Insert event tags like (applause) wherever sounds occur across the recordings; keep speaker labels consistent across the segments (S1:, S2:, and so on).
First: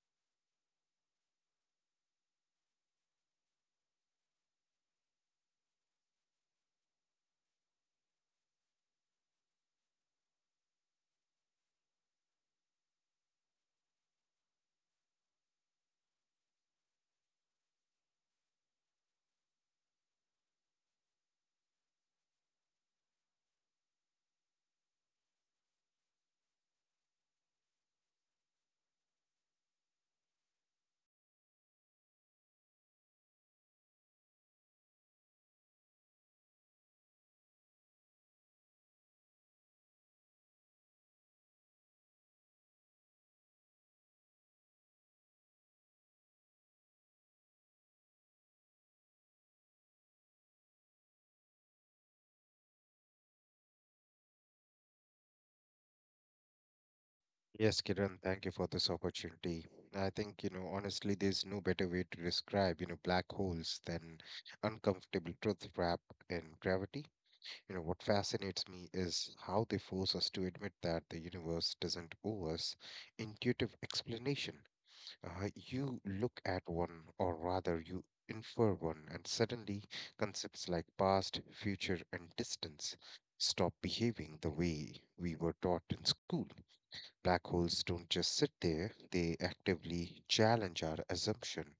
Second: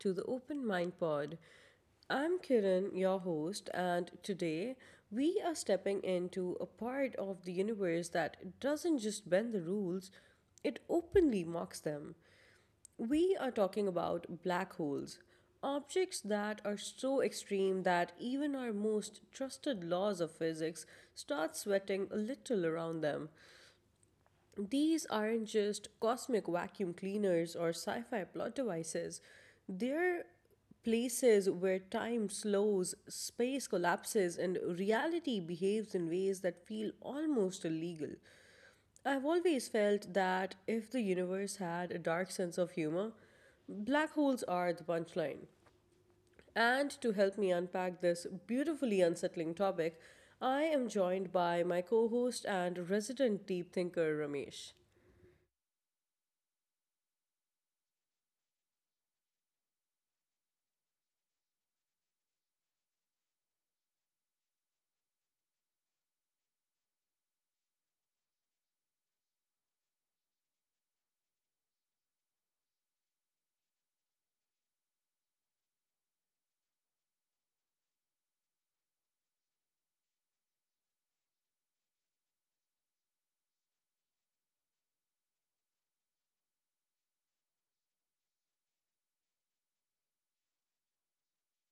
S1: to the Open Mind Pod. I'm Kiran, your host, and today we are stepping into a part of the universe that doesn't just bend the rules, it openly mocks them. We are talking about black holes, objects that are so extreme that even our most trusted laws of physics start sweating a little around them. These aren't just cosmic vacuum cleaners or sci fi plot devices, they're places where time slows, space collapses, and reality behaves in ways that feel almost illegal. I've always felt that if the universe had a dark sense of humor, black holes are the punchline. And to help me unpack this beautifully unsettling topic, I am joined by my co host and resident deep thinker, Ramesh.
S2: Yes, Kiran, thank you for this opportunity. I think, honestly, there's no better way to describe, black holes than uncomfortable truth wrapped in gravity. What fascinates me is how they force us to admit that the universe doesn't owe us intuitive explanation. You look at one, or rather, you infer one, and suddenly concepts like past, future, and distance stop behaving the way we were taught in school. Black holes don't just sit there, they actively challenge our assumption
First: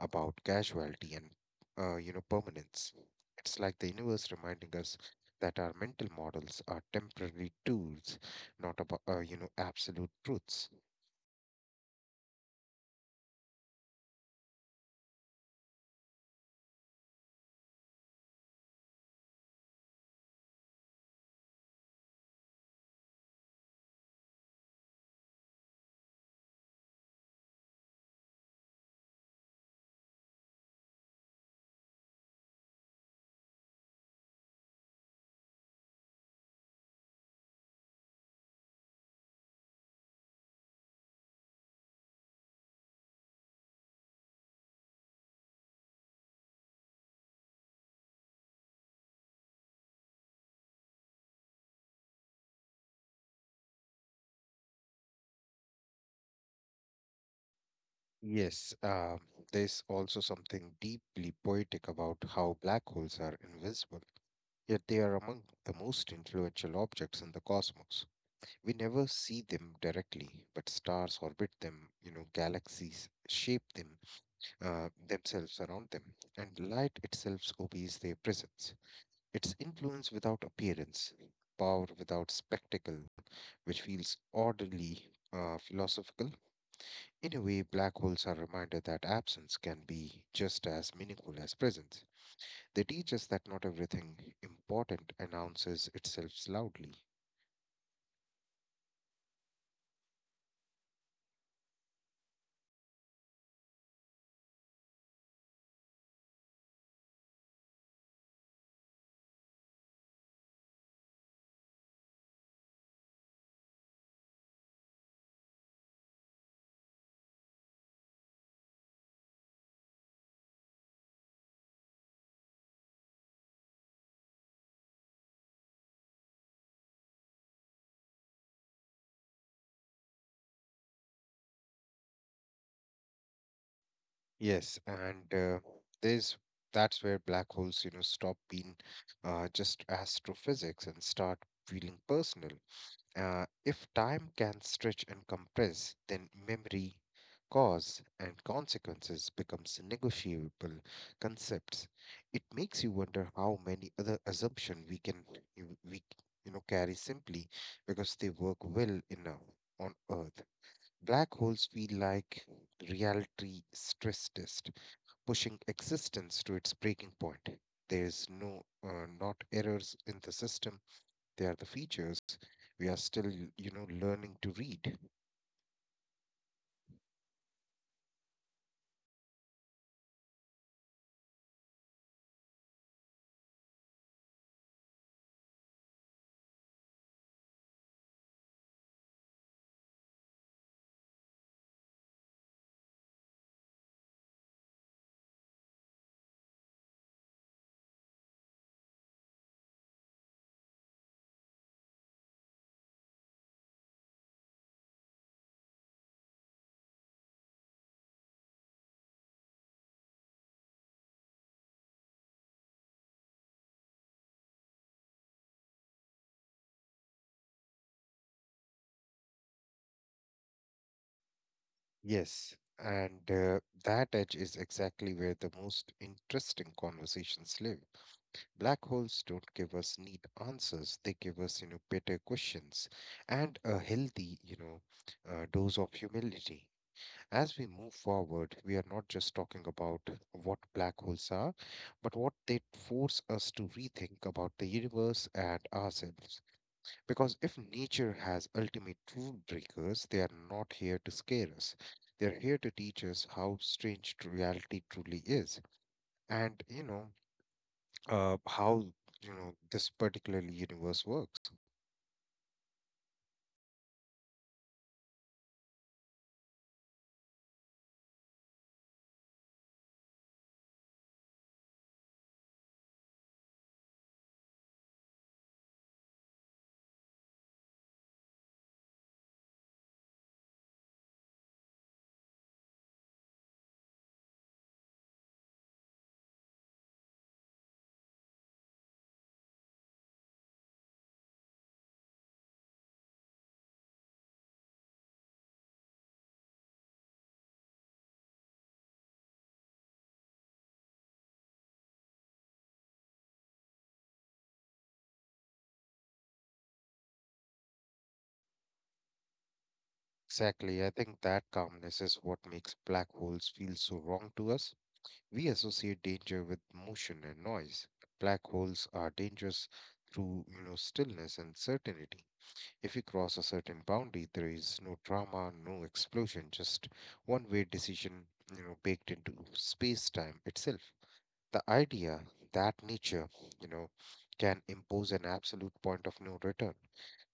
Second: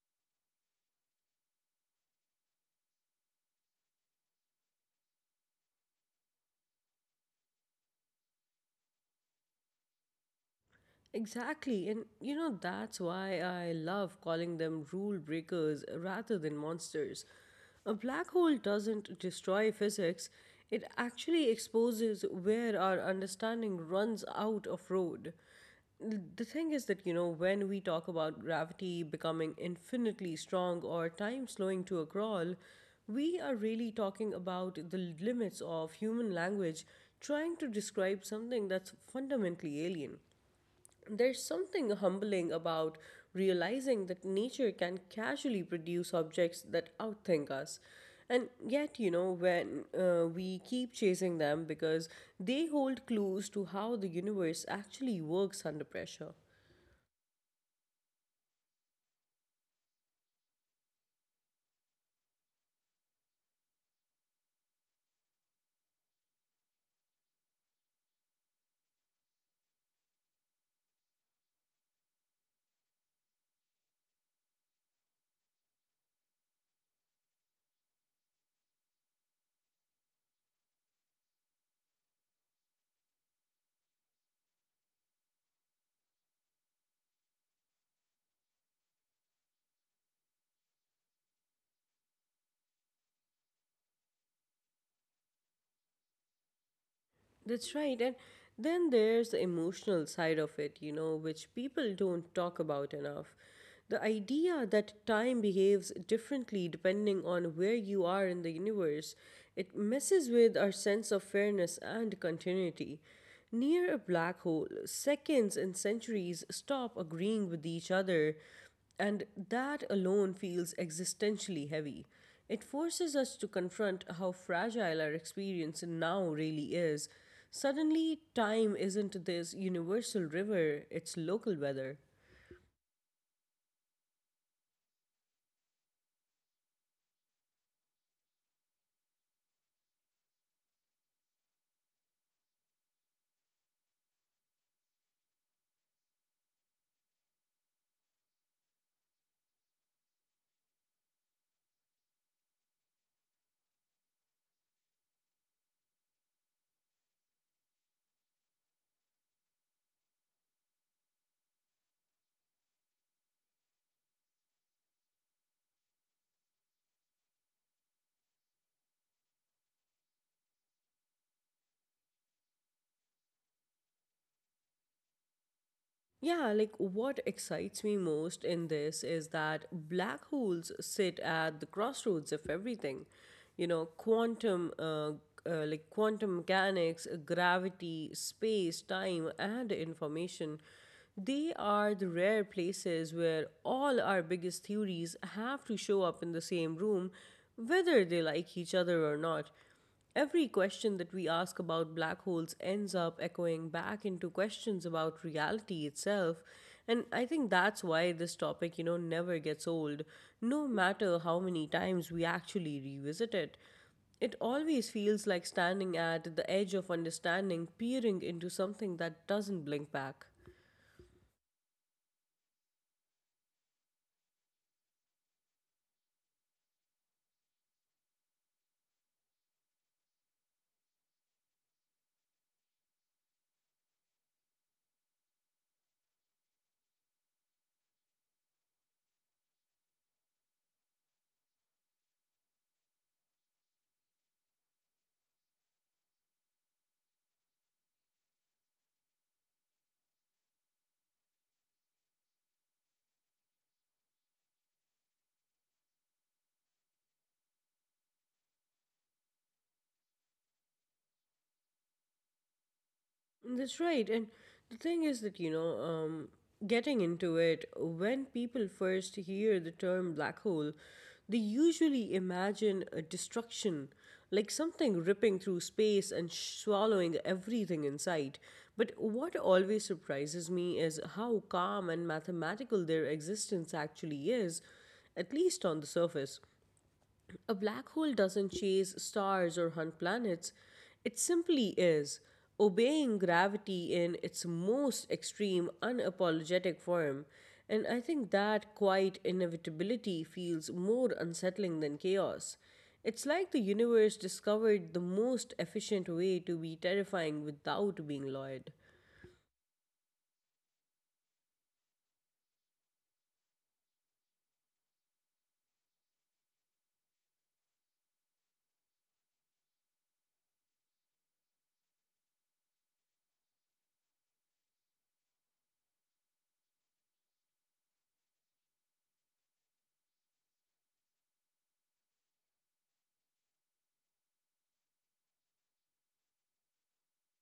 S2: about causality and permanence. It's like the universe reminding us that our mental models are temporary tools, not about absolute truths.
S1: Exactly. And that's why I love calling them rule breakers rather than monsters. A black hole doesn't destroy physics, it actually exposes where our understanding runs out of road. The thing is that, when we talk about gravity becoming infinitely strong or time slowing to a crawl, we are really talking about the limits of human language trying to describe something that's fundamentally alien. There's something humbling about realizing that nature can casually produce objects that outthink us. And yet, when we keep chasing them because they hold clues to how the universe actually works under pressure.
S2: Yes, there's also something deeply poetic about how black holes are invisible, yet they are among the most influential objects in the cosmos. We never see them directly, but stars orbit them, galaxies shape them, themselves around them, and light itself obeys their presence. It's influence without appearance, power without spectacle, which feels orderly, philosophical. In a way, black holes are a reminder that absence can be just as meaningful as presence. They teach us that not everything important announces itself loudly.
S1: That's right. And then there's the emotional side of it, which people don't talk about enough. The idea that time behaves differently depending on where you are in the universe, it messes with our sense of fairness and continuity. Near a black hole, seconds and centuries stop agreeing with each other, and that alone feels existentially heavy. It forces us to confront how fragile our experience now really is. Suddenly, time isn't this universal river, it's local weather.
S2: Yes, and there's that's where black holes, stop being just astrophysics and start feeling personal. If time can stretch and compress, then memory, cause, and consequences becomes negotiable concepts. It makes you wonder how many other assumptions we can you- we you know carry simply because they work well enough on Earth. Black holes feel like reality stress test pushing existence to its breaking point. There's not errors in the system. They are the features we are still, learning to read.
S1: Yeah, like what excites me most in this is that black holes sit at the crossroads of everything. You know, quantum mechanics, gravity, space, time, and information. They are the rare places where all our biggest theories have to show up in the same room, whether they like each other or not. Every question that we ask about black holes ends up echoing back into questions about reality itself. And I think that's why this topic, never gets old, no matter how many times we actually revisit it. It always feels like standing at the edge of understanding, peering into something that doesn't blink back.
S2: Yes, and that edge is exactly where the most interesting conversations live. Black holes don't give us neat answers. They give us better questions and a healthy dose of humility. As we move forward, we are not just talking about what black holes are, but what they force us to rethink about the universe and ourselves. Because if nature has ultimate rule breakers, they are not here to scare us. They're here to teach us how strange reality truly is, and how this particular universe works.
S1: That's right. And the thing is that, getting into it, when people first hear the term black hole, they usually imagine a destruction, like something ripping through space and swallowing everything in sight. But what always surprises me is how calm and mathematical their existence actually is, at least on the surface. A black hole doesn't chase stars or hunt planets, it simply is, obeying gravity in its most extreme, unapologetic form. And I think that quiet inevitability feels more unsettling than chaos. It's like the universe discovered the most efficient way to be terrifying without being loyal.
S2: Exactly, I think that calmness is what makes black holes feel so wrong to us. We associate danger with motion and noise. Black holes are dangerous through stillness and certainty. If you cross a certain boundary, there is no drama, no explosion, just one-way decision, baked into space-time itself. The idea that nature, you know, can impose an absolute point of no return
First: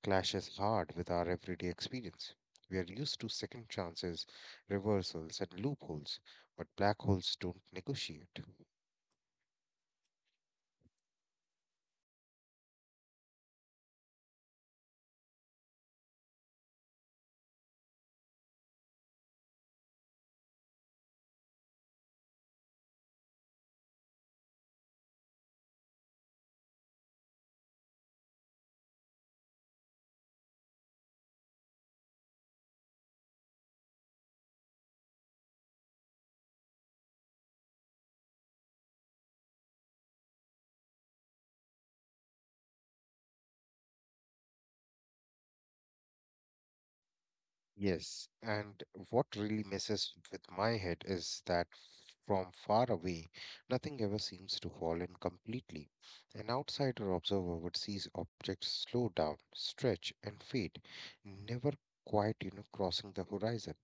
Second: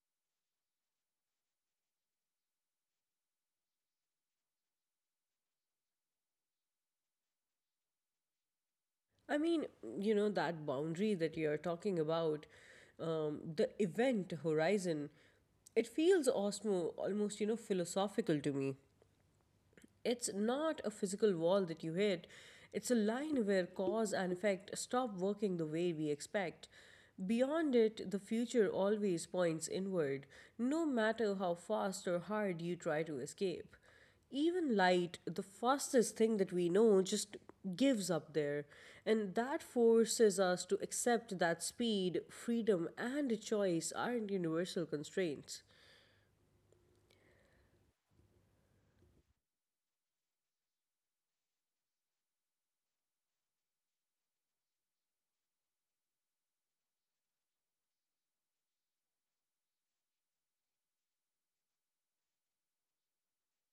S2: clashes hard with our everyday experience. We are used to second chances, reversals, and loopholes, but black holes don't negotiate.
S1: I mean, that boundary that you're talking about, the event horizon, it feels osmo almost, philosophical to me. It's not a physical wall that you hit. It's a line where cause and effect stop working the way we expect. Beyond it, the future always points inward, no matter how fast or hard you try to escape. Even light, the fastest thing that we know, just gives up there. And that forces us to accept that speed, freedom, and choice aren't universal constraints.
S2: Yes, and what really messes with my head is that from far away, nothing ever seems to fall in completely. An outsider observer would see objects slow down, stretch, and fade, never quite crossing the horizon.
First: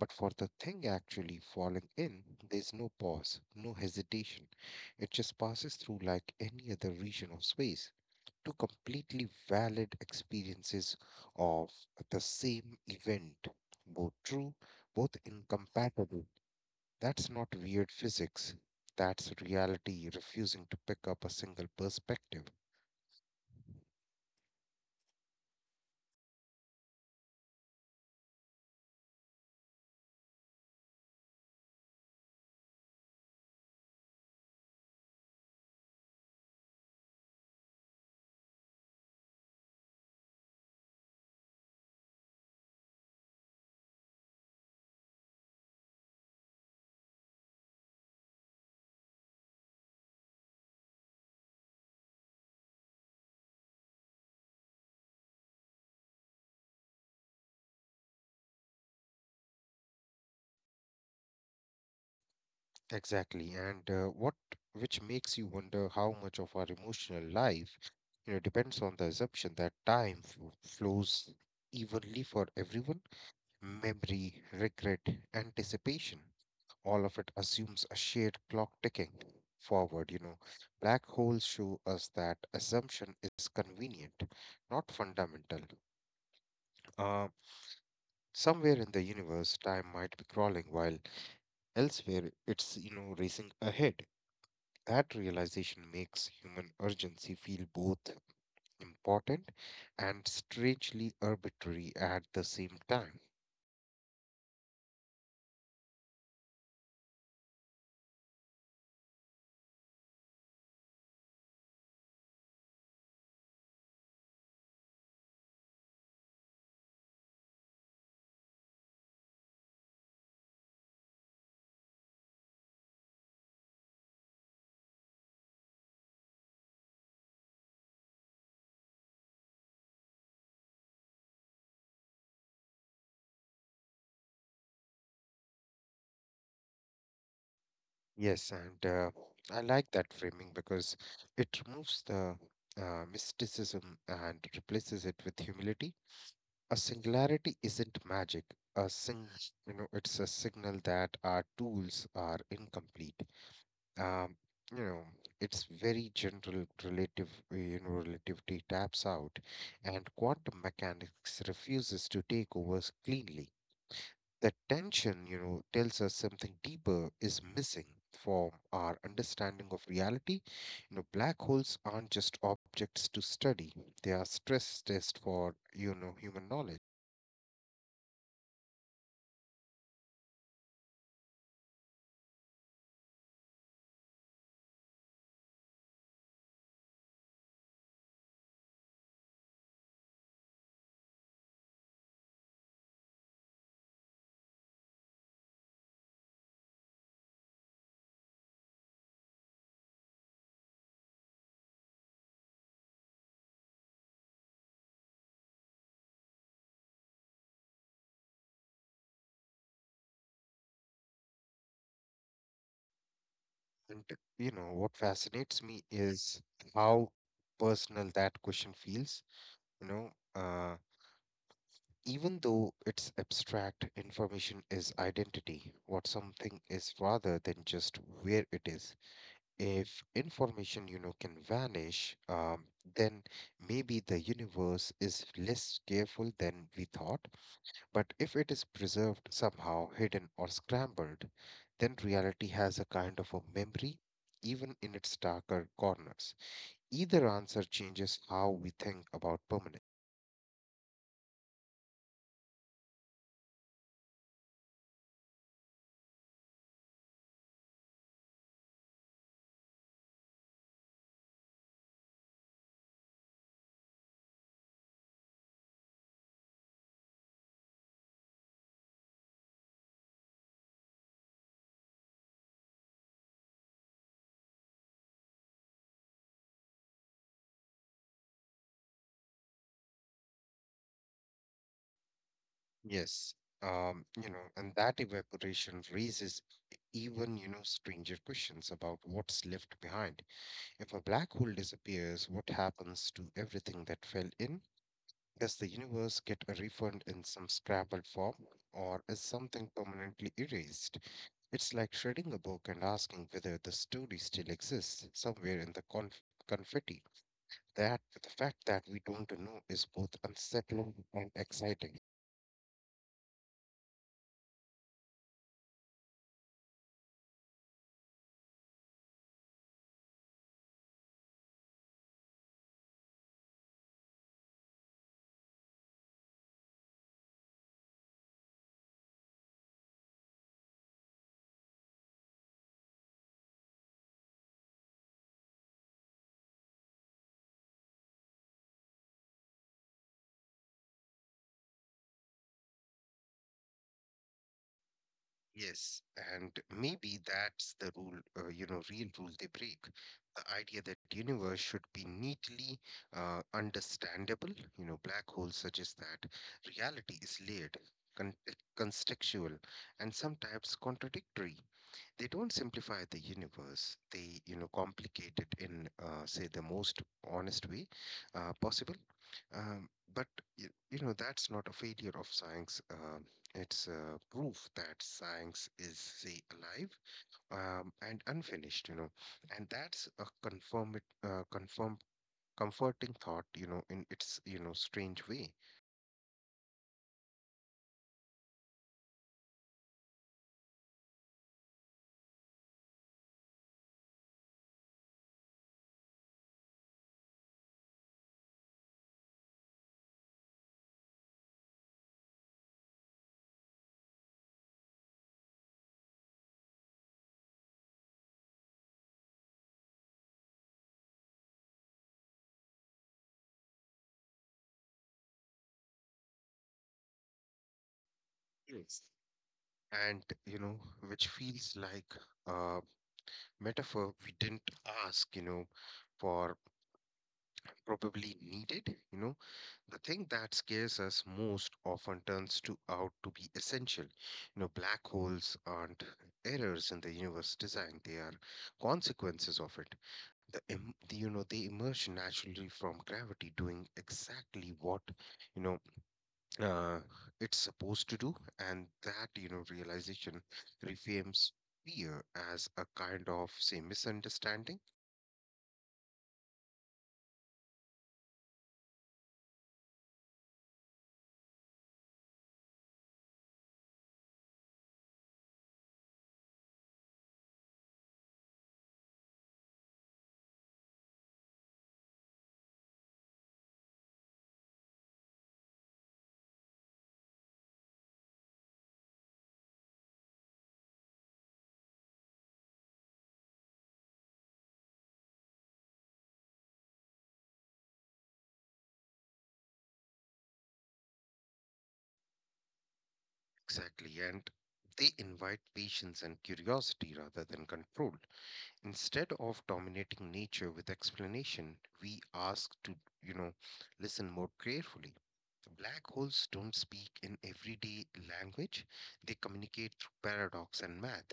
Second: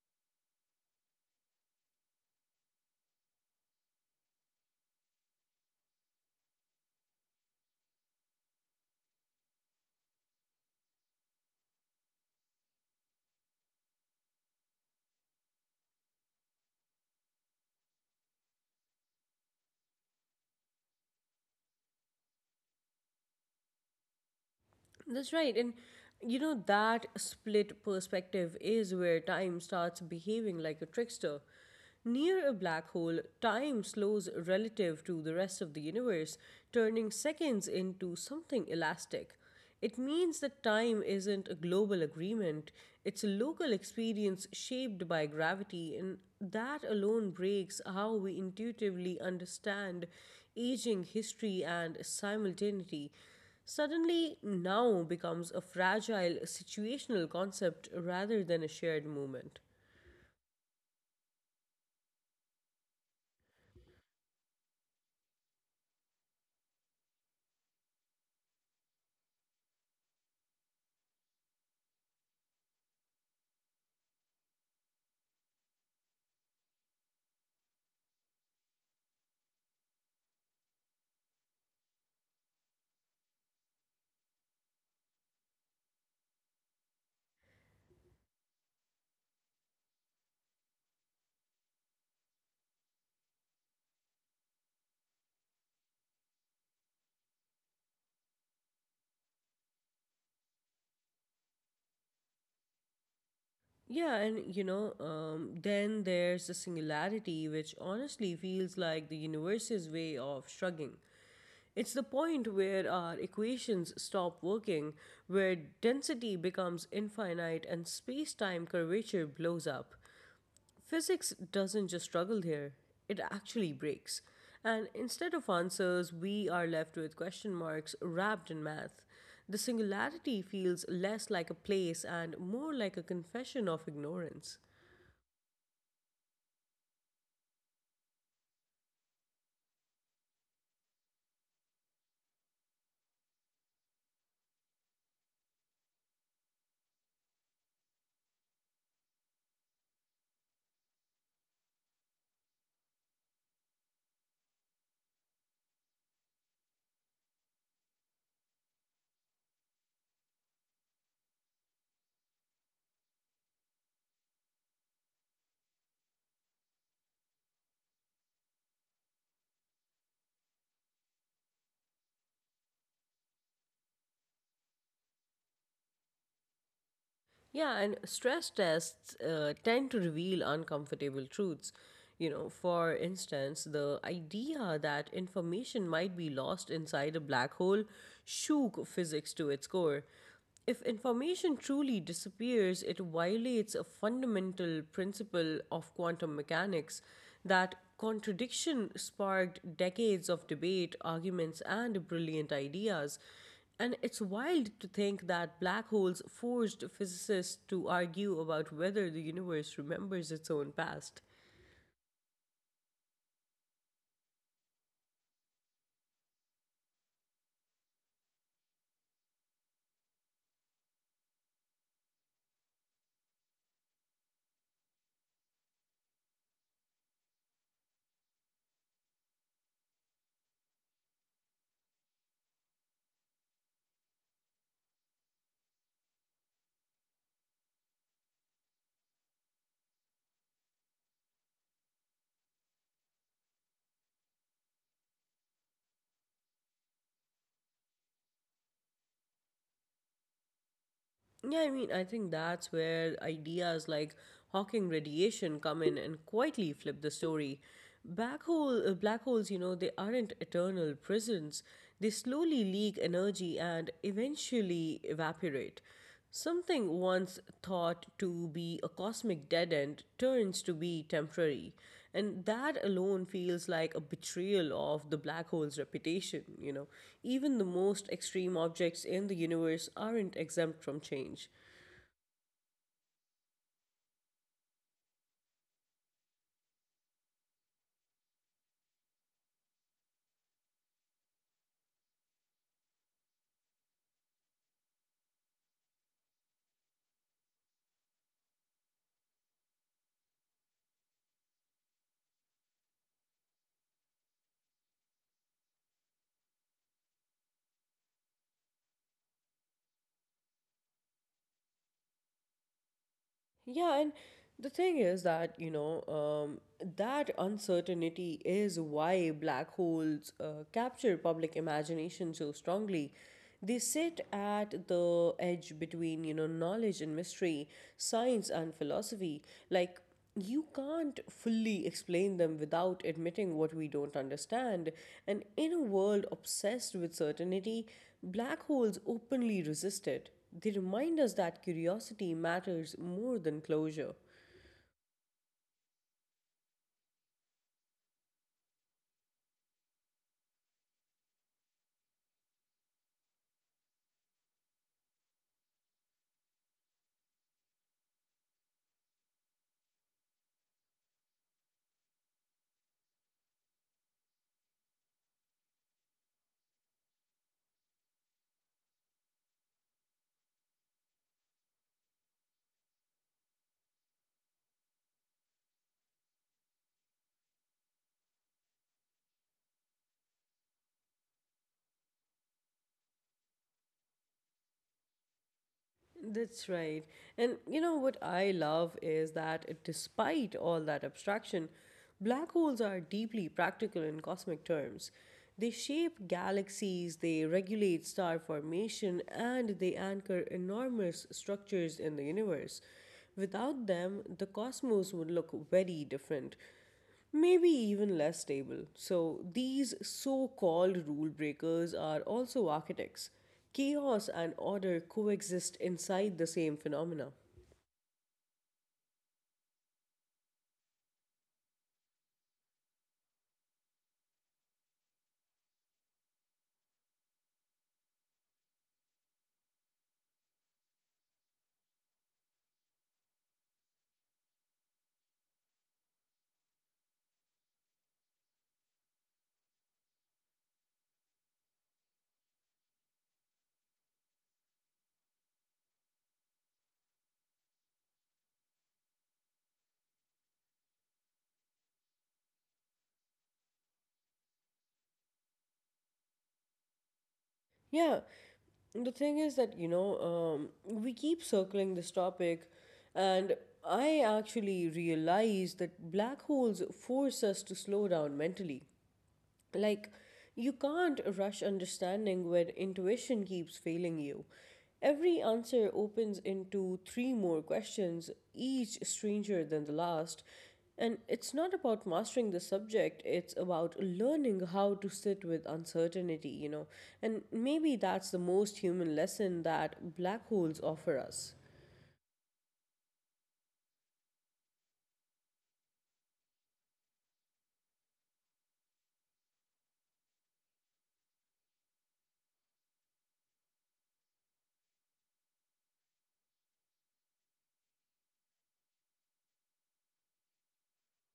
S2: But for the thing actually falling in, there's no pause, no hesitation. It just passes through like any other region of space. Two completely valid experiences of the same event, both true, both incompatible. That's not weird physics. That's reality refusing to pick up a single perspective.
S1: That's right. And that split perspective is where time starts behaving like a trickster. Near a black hole, time slows relative to the rest of the universe, turning seconds into something elastic. It means that time isn't a global agreement, it's a local experience shaped by gravity, and that alone breaks how we intuitively understand aging, history, and simultaneity suddenly now becomes a fragile situational concept rather than a shared movement.
S2: Exactly. And what which makes you wonder how much of our emotional life depends on the assumption that time flows evenly for everyone, memory, regret, anticipation, all of it assumes a shared clock ticking forward. Black holes show us that assumption is convenient, not fundamental. Uh, somewhere in the universe, time might be crawling, while elsewhere it's racing ahead. That realization makes human urgency feel both important and strangely arbitrary at the same time.
S1: Yeah, and then there's the singularity, which honestly feels like the universe's way of shrugging. It's the point where our equations stop working, where density becomes infinite and space time curvature blows up. Physics doesn't just struggle here, it actually breaks. And instead of answers, we are left with question marks wrapped in math. The singularity feels less like a place and more like a confession of ignorance.
S2: Yes, and I like that framing because it removes the mysticism and replaces it with humility. A singularity isn't magic. A sing, you know, it's a signal that our tools are incomplete. Um, you know, it's very general relativity taps out, and quantum mechanics refuses to take over cleanly. That tension tells us something deeper is missing from our understanding of reality. Black holes aren't just objects to study, they are stress tests for human knowledge.
S1: Yeah, and stress tests tend to reveal uncomfortable truths. You know, for instance, the idea that information might be lost inside a black hole shook physics to its core. If information truly disappears, it violates a fundamental principle of quantum mechanics. That contradiction sparked decades of debate, arguments, and brilliant ideas. And it's wild to think that black holes forced physicists to argue about whether the universe remembers its own past.
S2: And what fascinates me is how personal that question feels, you know. Uh, even though it's abstract, information is identity, what something is rather than just where it is. If information can vanish, then maybe the universe is less careful than we thought. But if it is preserved somehow, hidden or scrambled, then reality has a kind of a memory, even in its darker corners. Either answer changes how we think about permanence.
S1: Yeah, I mean, I think that's where ideas like Hawking radiation come in and quietly flip the story. Black holes, they aren't eternal prisons. They slowly leak energy and eventually evaporate. Something once thought to be a cosmic dead end turns to be temporary, and that alone feels like a betrayal of the black hole's reputation. Even the most extreme objects in the universe aren't exempt from change.
S2: Yes, and that evaporation raises even stranger questions about what's left behind. If a black hole disappears, what happens to everything that fell in? Does the universe get a refund in some scrambled form, or is something permanently erased? It's like shredding a book and asking whether the story still exists somewhere in the confetti. That the fact that we don't know is both unsettling and exciting.
S1: Yeah, and the thing is that, that uncertainty is why black holes capture public imagination so strongly. They sit at the edge between, knowledge and mystery, science and philosophy. Like, you can't fully explain them without admitting what we don't understand. And in a world obsessed with certainty, black holes openly resist it. They remind us that curiosity matters more than closure.
S2: Yes, and maybe that's the real rule they break. The idea that universe should be neatly understandable. Black holes suggest that reality is layered, con contextual, and sometimes contradictory. They don't simplify the universe, they complicate it in say the most honest way possible. Um, but that's not a failure of science. It's proof that science is say alive, and unfinished, and that's a confirm confirm comforting thought in its strange way.
S1: That's right. And you know what I love is that despite all that abstraction, black holes are deeply practical in cosmic terms. They shape galaxies, they regulate star formation, and they anchor enormous structures in the universe. Without them, the cosmos would look very different, maybe even less stable. So, these so called rule breakers are also architects. Chaos and order coexist inside the same phenomena.
S2: Yes. And which feels like uh metaphor we didn't ask, for probably needed, you know, the thing that scares us most often turns to out to be essential. Black holes aren't errors in the universe design; they are consequences of it. They emerge naturally from gravity, doing exactly what you know uh, it's supposed to do, and that realization reframes fear as a kind of say misunderstanding.
S1: Yeah, the thing is that, we keep circling this topic, and I actually realize that black holes force us to slow down mentally. Like, you can't rush understanding when intuition keeps failing you. Every answer opens into three more questions, each stranger than the last. And it's not about mastering the subject, it's about learning how to sit with uncertainty. And maybe that's the most human lesson that black holes offer us.
S2: Exactly, and they invite patience and curiosity rather than control. Instead of dominating nature with explanation, we ask to, you know, listen more carefully. Black holes don't speak in everyday language. They communicate through paradox and math.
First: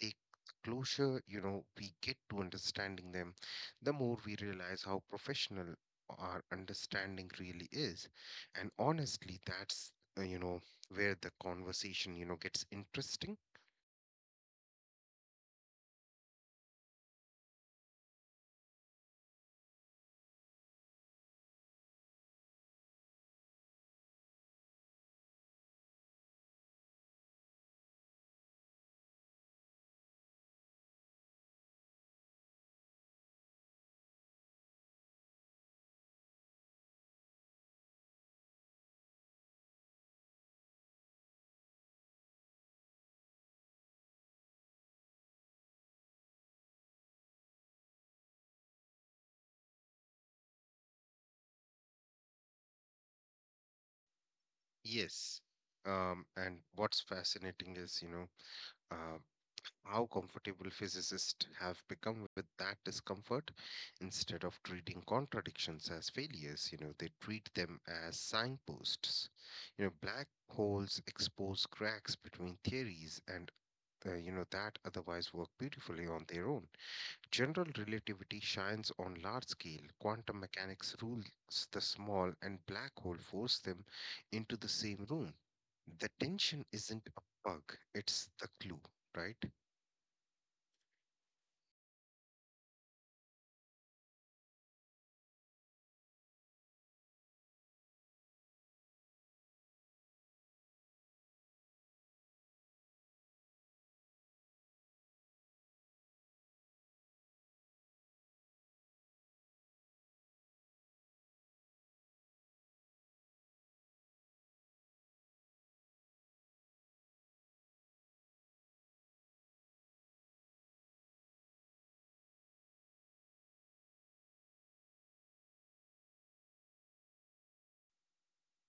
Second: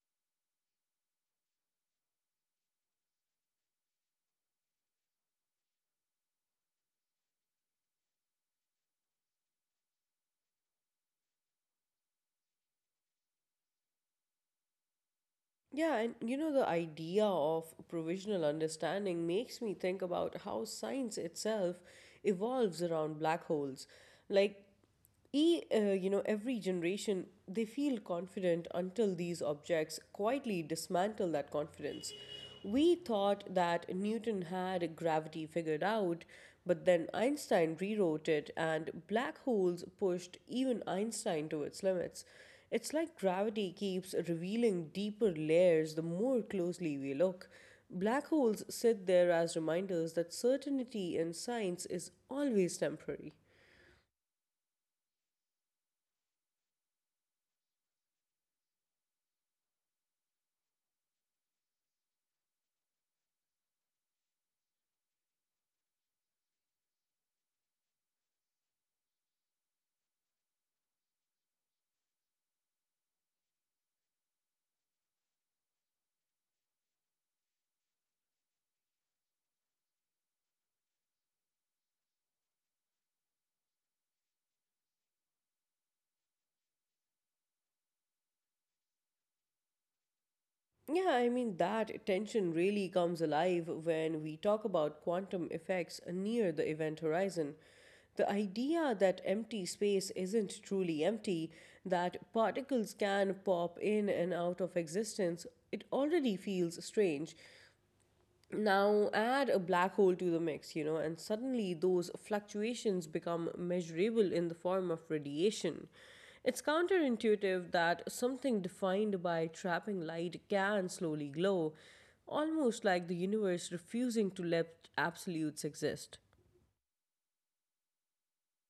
S2: The closer, we get to understanding them, the more we realize how professional our understanding really is. And honestly, that's, uh, you know, where the conversation gets interesting.
S1: Yeah, and the idea of provisional understanding makes me think about how science itself evolves around black holes. Like, every generation, they feel confident until these objects quietly dismantle that confidence. We thought that Newton had gravity figured out, but then Einstein rewrote it, and black holes pushed even Einstein to its limits. It's like gravity keeps revealing deeper layers the more closely we look. Black holes sit there as reminders that certainty in science is always temporary.
S2: Yes. And what's fascinating is, you know, uh, how comfortable physicists have become with that discomfort. Instead of treating contradictions as failures, they treat them as signposts. Black holes expose cracks between theories and you know that otherwise work beautifully on their own. General relativity shines on large scale. Quantum mechanics rules the small. And black hole force them into the same room. The tension isn't a bug. It's the clue, right?
S1: Yeah, I mean, that tension really comes alive when we talk about quantum effects near the event horizon. The idea that empty space isn't truly empty, that particles can pop in and out of existence, it already feels strange. Now, add a black hole to the mix, and suddenly those fluctuations become measurable in the form of radiation. It's counterintuitive that something defined by trapping light can slowly glow, almost like the universe refusing to let absolutes exist.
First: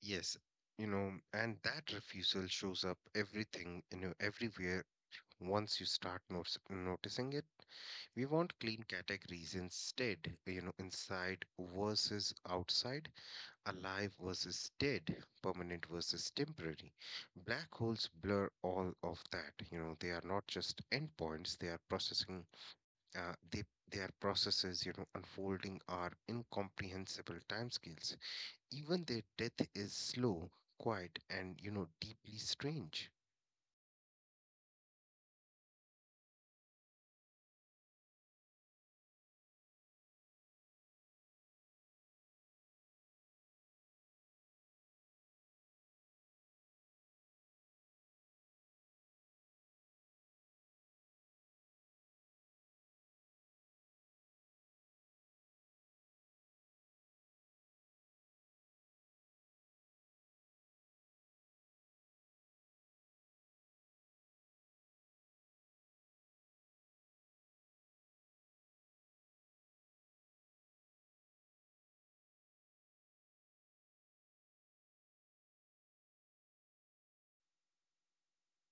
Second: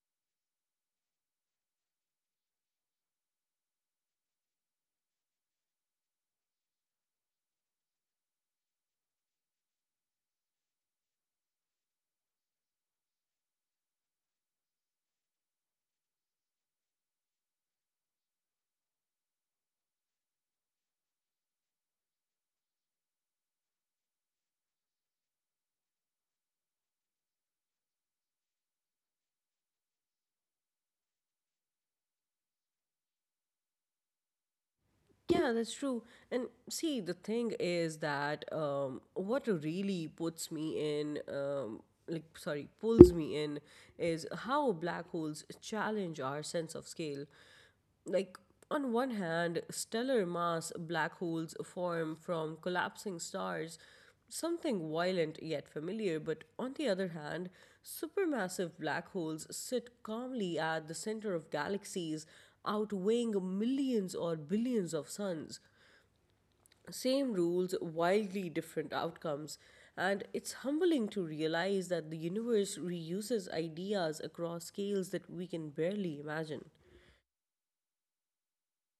S2: Yes, and that refusal shows up everything, everywhere once you start notice noticing it. We want clean categories instead, inside versus outside, alive versus dead, permanent versus temporary. Black holes blur all of that, they are not just endpoints, they are uh, they, their processes, unfolding are incomprehensible timescales. Even their death is slow, quiet, and deeply strange.
S1: Yeah, that's true. And see, the thing is that what really puts me in, like, sorry, pulls me in is how black holes challenge our sense of scale. Like, on one hand stellar mass black holes form from collapsing stars, something violent yet familiar, but on the other hand supermassive black holes sit calmly at the center of galaxies, outweighing millions or billions of suns. Same rules, wildly different outcomes, and it's humbling to realize that the universe reuses ideas across scales that we can barely imagine.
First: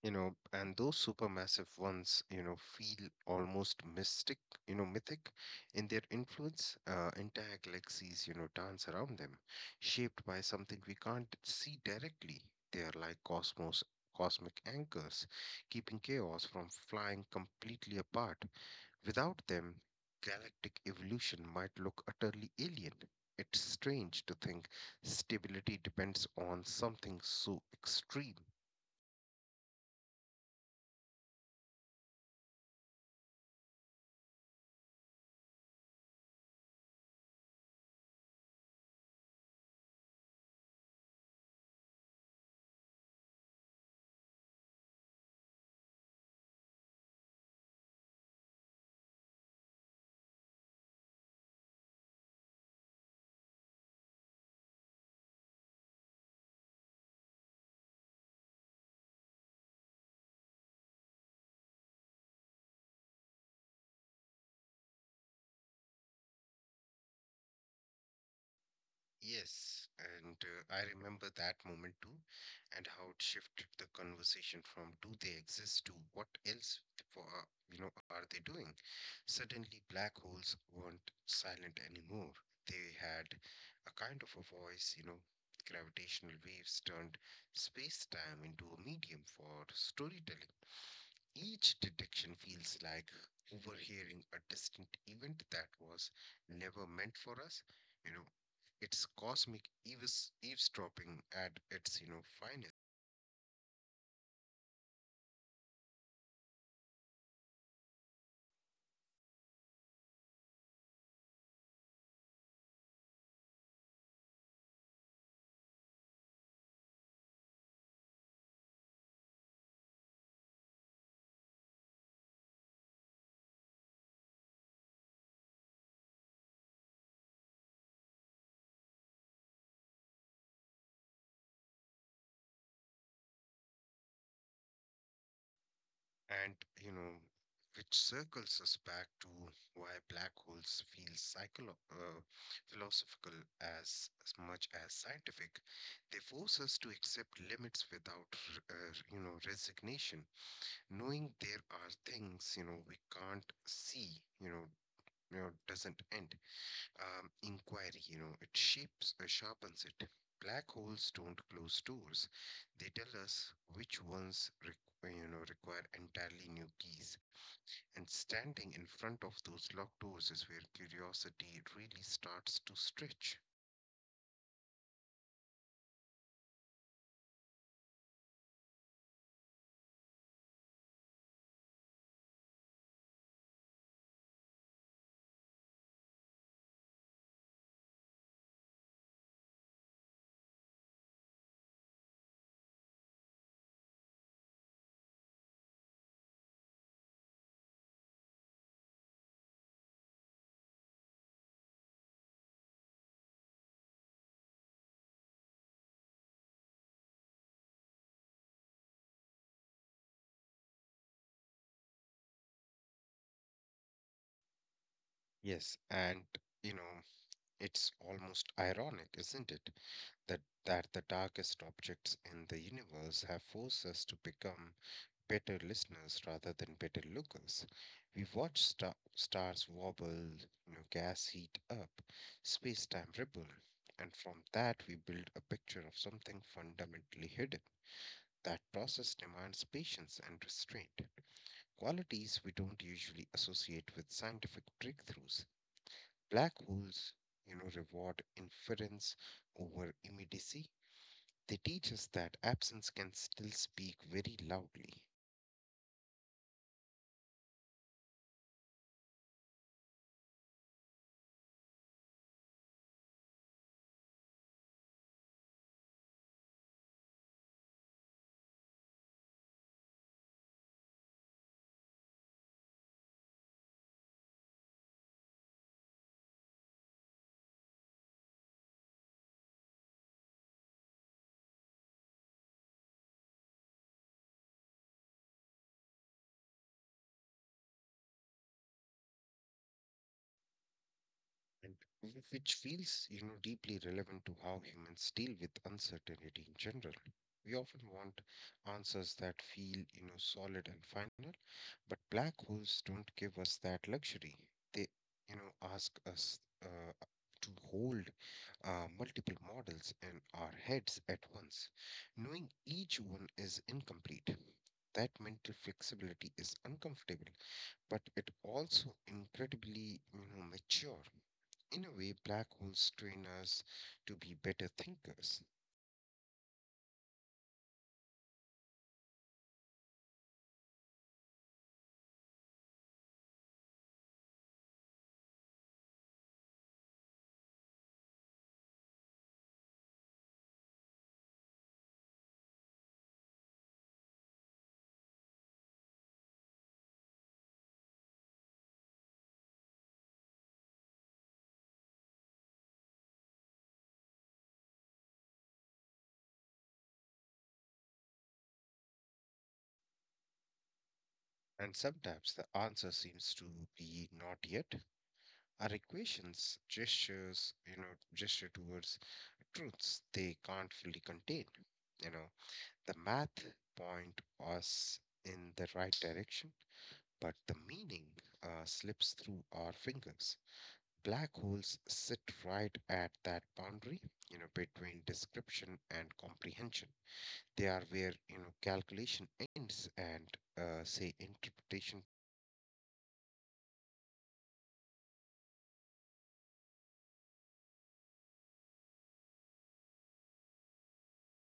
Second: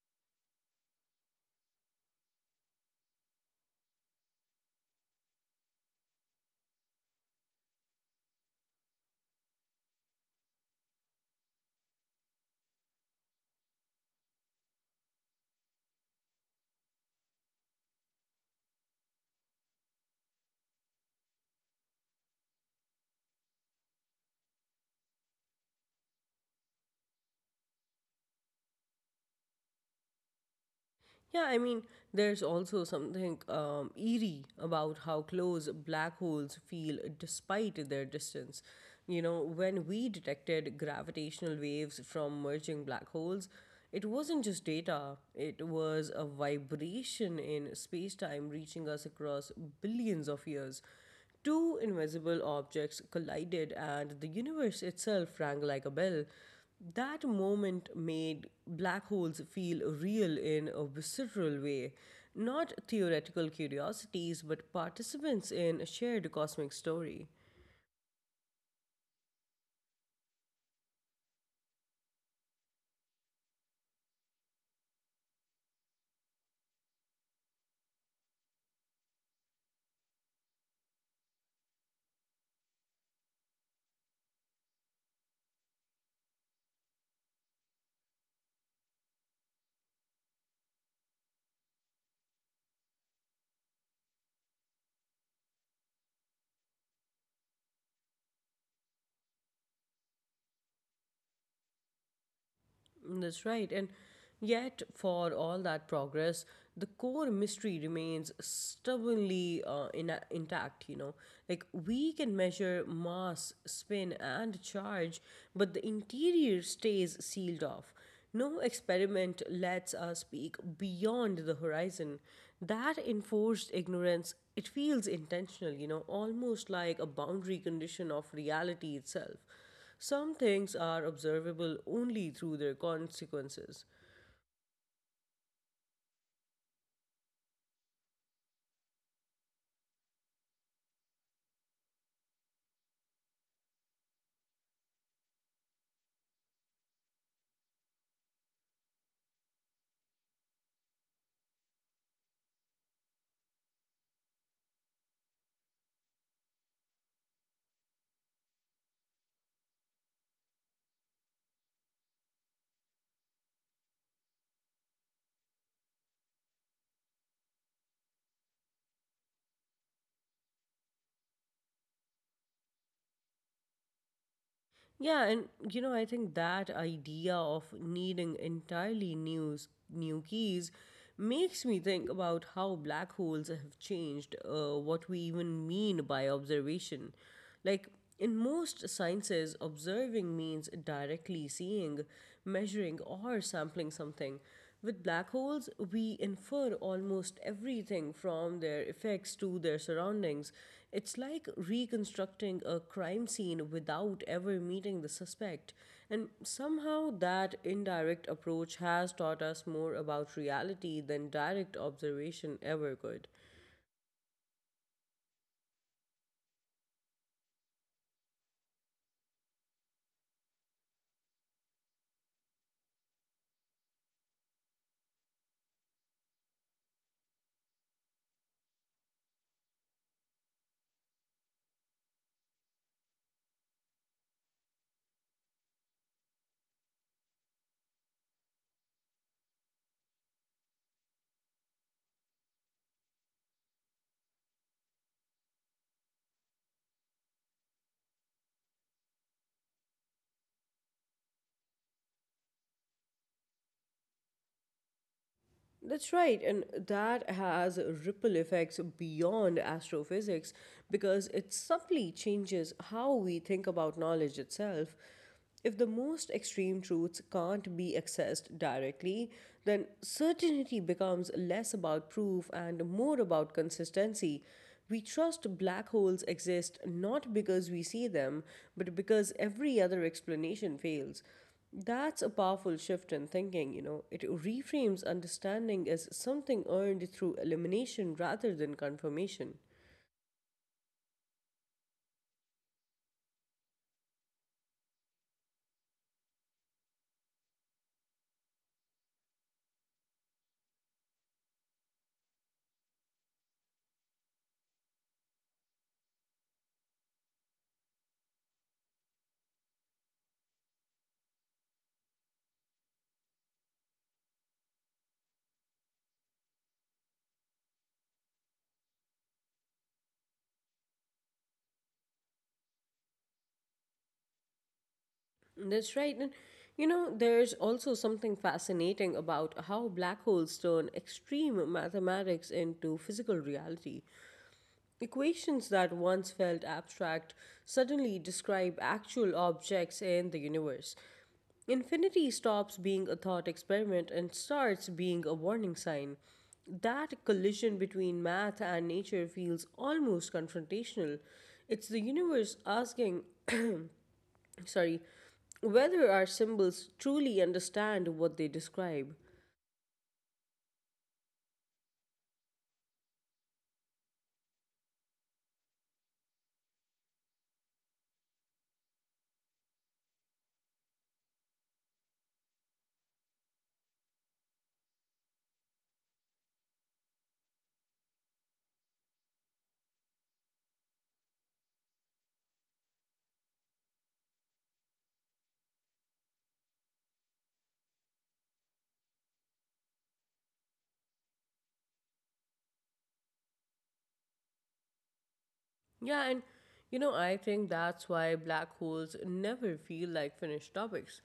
S2: And those supermassive ones, feel almost mythic in their influence. Entire galaxies, dance around them, shaped by something we can't see directly. They are like cosmic anchors, keeping chaos from flying completely apart. Without them, galactic evolution might look utterly alien. It's strange to think stability depends on something so extreme.
S1: Yeah, I mean, there's also something eerie about how close black holes feel despite their distance. You know, when we detected gravitational waves from merging black holes, it wasn't just data, it was a vibration in space time reaching us across billions of years. Two invisible objects collided, and the universe itself rang like a bell. That moment made black holes feel real in a visceral way. Not theoretical curiosities, but participants in a shared cosmic story.
S2: Yes, and I remember that moment too, and how it shifted the conversation from do they exist to what else for, uh, are they doing? Suddenly, black holes weren't silent anymore. They had a kind of a voice. Gravitational waves turned space-time into a medium for storytelling. Each detection feels like overhearing a distant event that was never meant for us. You know, it's cosmic eavesdropping at its finest.
S1: That's right. And yet, for all that progress, the core mystery remains stubbornly intact, Like, we can measure mass, spin, and charge, but the interior stays sealed off. No experiment lets us peek beyond the horizon. That enforced ignorance, it feels intentional, almost like a boundary condition of reality itself. Some things are observable only through their consequences.
S2: And, you know, which circles us back to why black holes feel philosophical as much as scientific. They force us to accept limits without resignation. Knowing there are things we can't see, you know, doesn't end inquiry. It sharpens it. Black holes don't close doors; they tell us which ones, require entirely new keys. And standing in front of those locked doors is where curiosity really starts to stretch.
S1: Yeah, and you know, I think that idea of needing entirely new, new keys makes me think about how black holes have changed what we even mean by observation. Like, in most sciences, observing means directly seeing, measuring, or sampling something. With black holes, we infer almost everything from their effects to their surroundings. It's like reconstructing a crime scene without ever meeting the suspect. And somehow, that indirect approach has taught us more about reality than direct observation ever could.
S2: Yes, and you know, it's almost ironic, isn't it, that the darkest objects in the universe have forced us to become better listeners rather than better lookers. We watch stars wobble, gas heat up, space time ripple, and from that we build a picture of something fundamentally hidden. That process demands patience and restraint, qualities we don't usually associate with scientific breakthroughs. Black holes, reward inference over immediacy. They teach us that absence can still speak very loudly.
S1: That's right, and that has ripple effects beyond astrophysics because it subtly changes how we think about knowledge itself. If the most extreme truths can't be accessed directly, then certainty becomes less about proof and more about consistency. We trust black holes exist not because we see them, but because every other explanation fails. That's a powerful shift in thinking, you know. It reframes understanding as something earned through elimination rather than confirmation.
S2: And which feels, deeply relevant to how humans deal with uncertainty in general. We often want answers that feel, solid and final, but black holes don't give us that luxury. They, ask us uh, to hold multiple models in our heads at once, knowing each one is incomplete. That mental flexibility is uncomfortable, but it also incredibly, mature. In a way, black holes train us to be better thinkers,
S1: That's right. And, you know, there's also something fascinating about how black holes turn extreme mathematics into physical reality. Equations that once felt abstract suddenly describe actual objects in the universe. Infinity stops being a thought experiment and starts being a warning sign. That collision between math and nature feels almost confrontational. It's the universe asking, sorry, whether our symbols truly understand what they describe.
S2: and sometimes the answer seems to be not yet. Our equations gesture towards truths they can't fully contain. You know, the math point us in the right direction, but the meaning slips through our fingers. Black holes sit right at that boundary, between description and comprehension. They are where you know calculation ends and say interpretation.
S1: Yeah, and you know, I think that's why black holes never feel like finished topics.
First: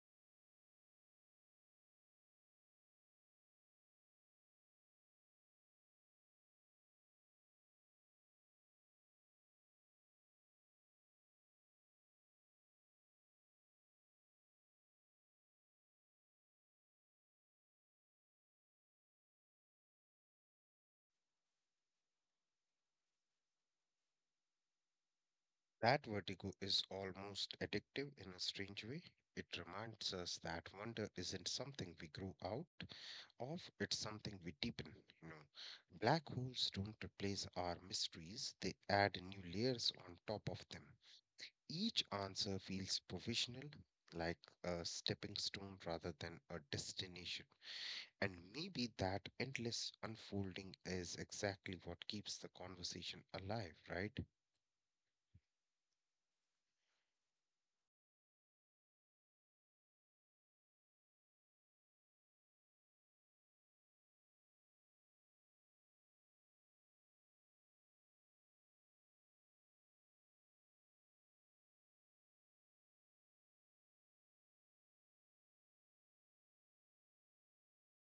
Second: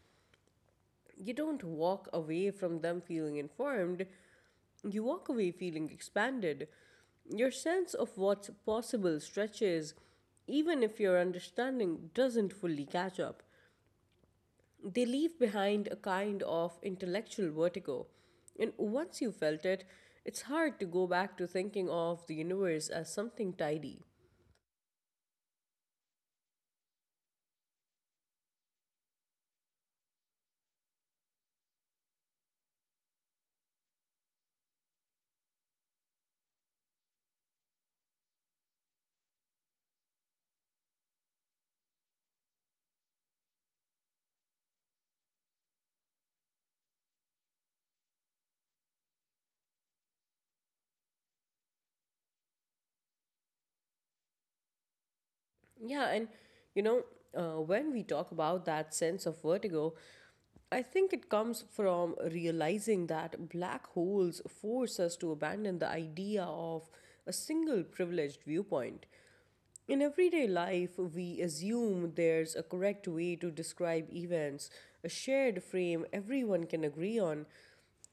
S1: You don't walk away from them feeling informed, you walk away feeling expanded. Your sense of what's possible stretches, even if your understanding doesn't fully catch up. They leave behind a kind of intellectual vertigo. And once you felt it, it's hard to go back to thinking of the universe as something tidy.
S2: That vertigo is almost addictive in a strange way. It reminds us that wonder isn't something we grow out of, it's something we deepen, you know. Black holes don't replace our mysteries, they add new layers on top of them. Each answer feels provisional, like a stepping stone rather than a destination. And maybe that endless unfolding is exactly what keeps the conversation alive, right?
S1: Yeah, and you know, when we talk about that sense of vertigo, I think it comes from realizing that black holes force us to abandon the idea of a single privileged viewpoint. In everyday life, we assume there's a correct way to describe events, a shared frame everyone can agree on.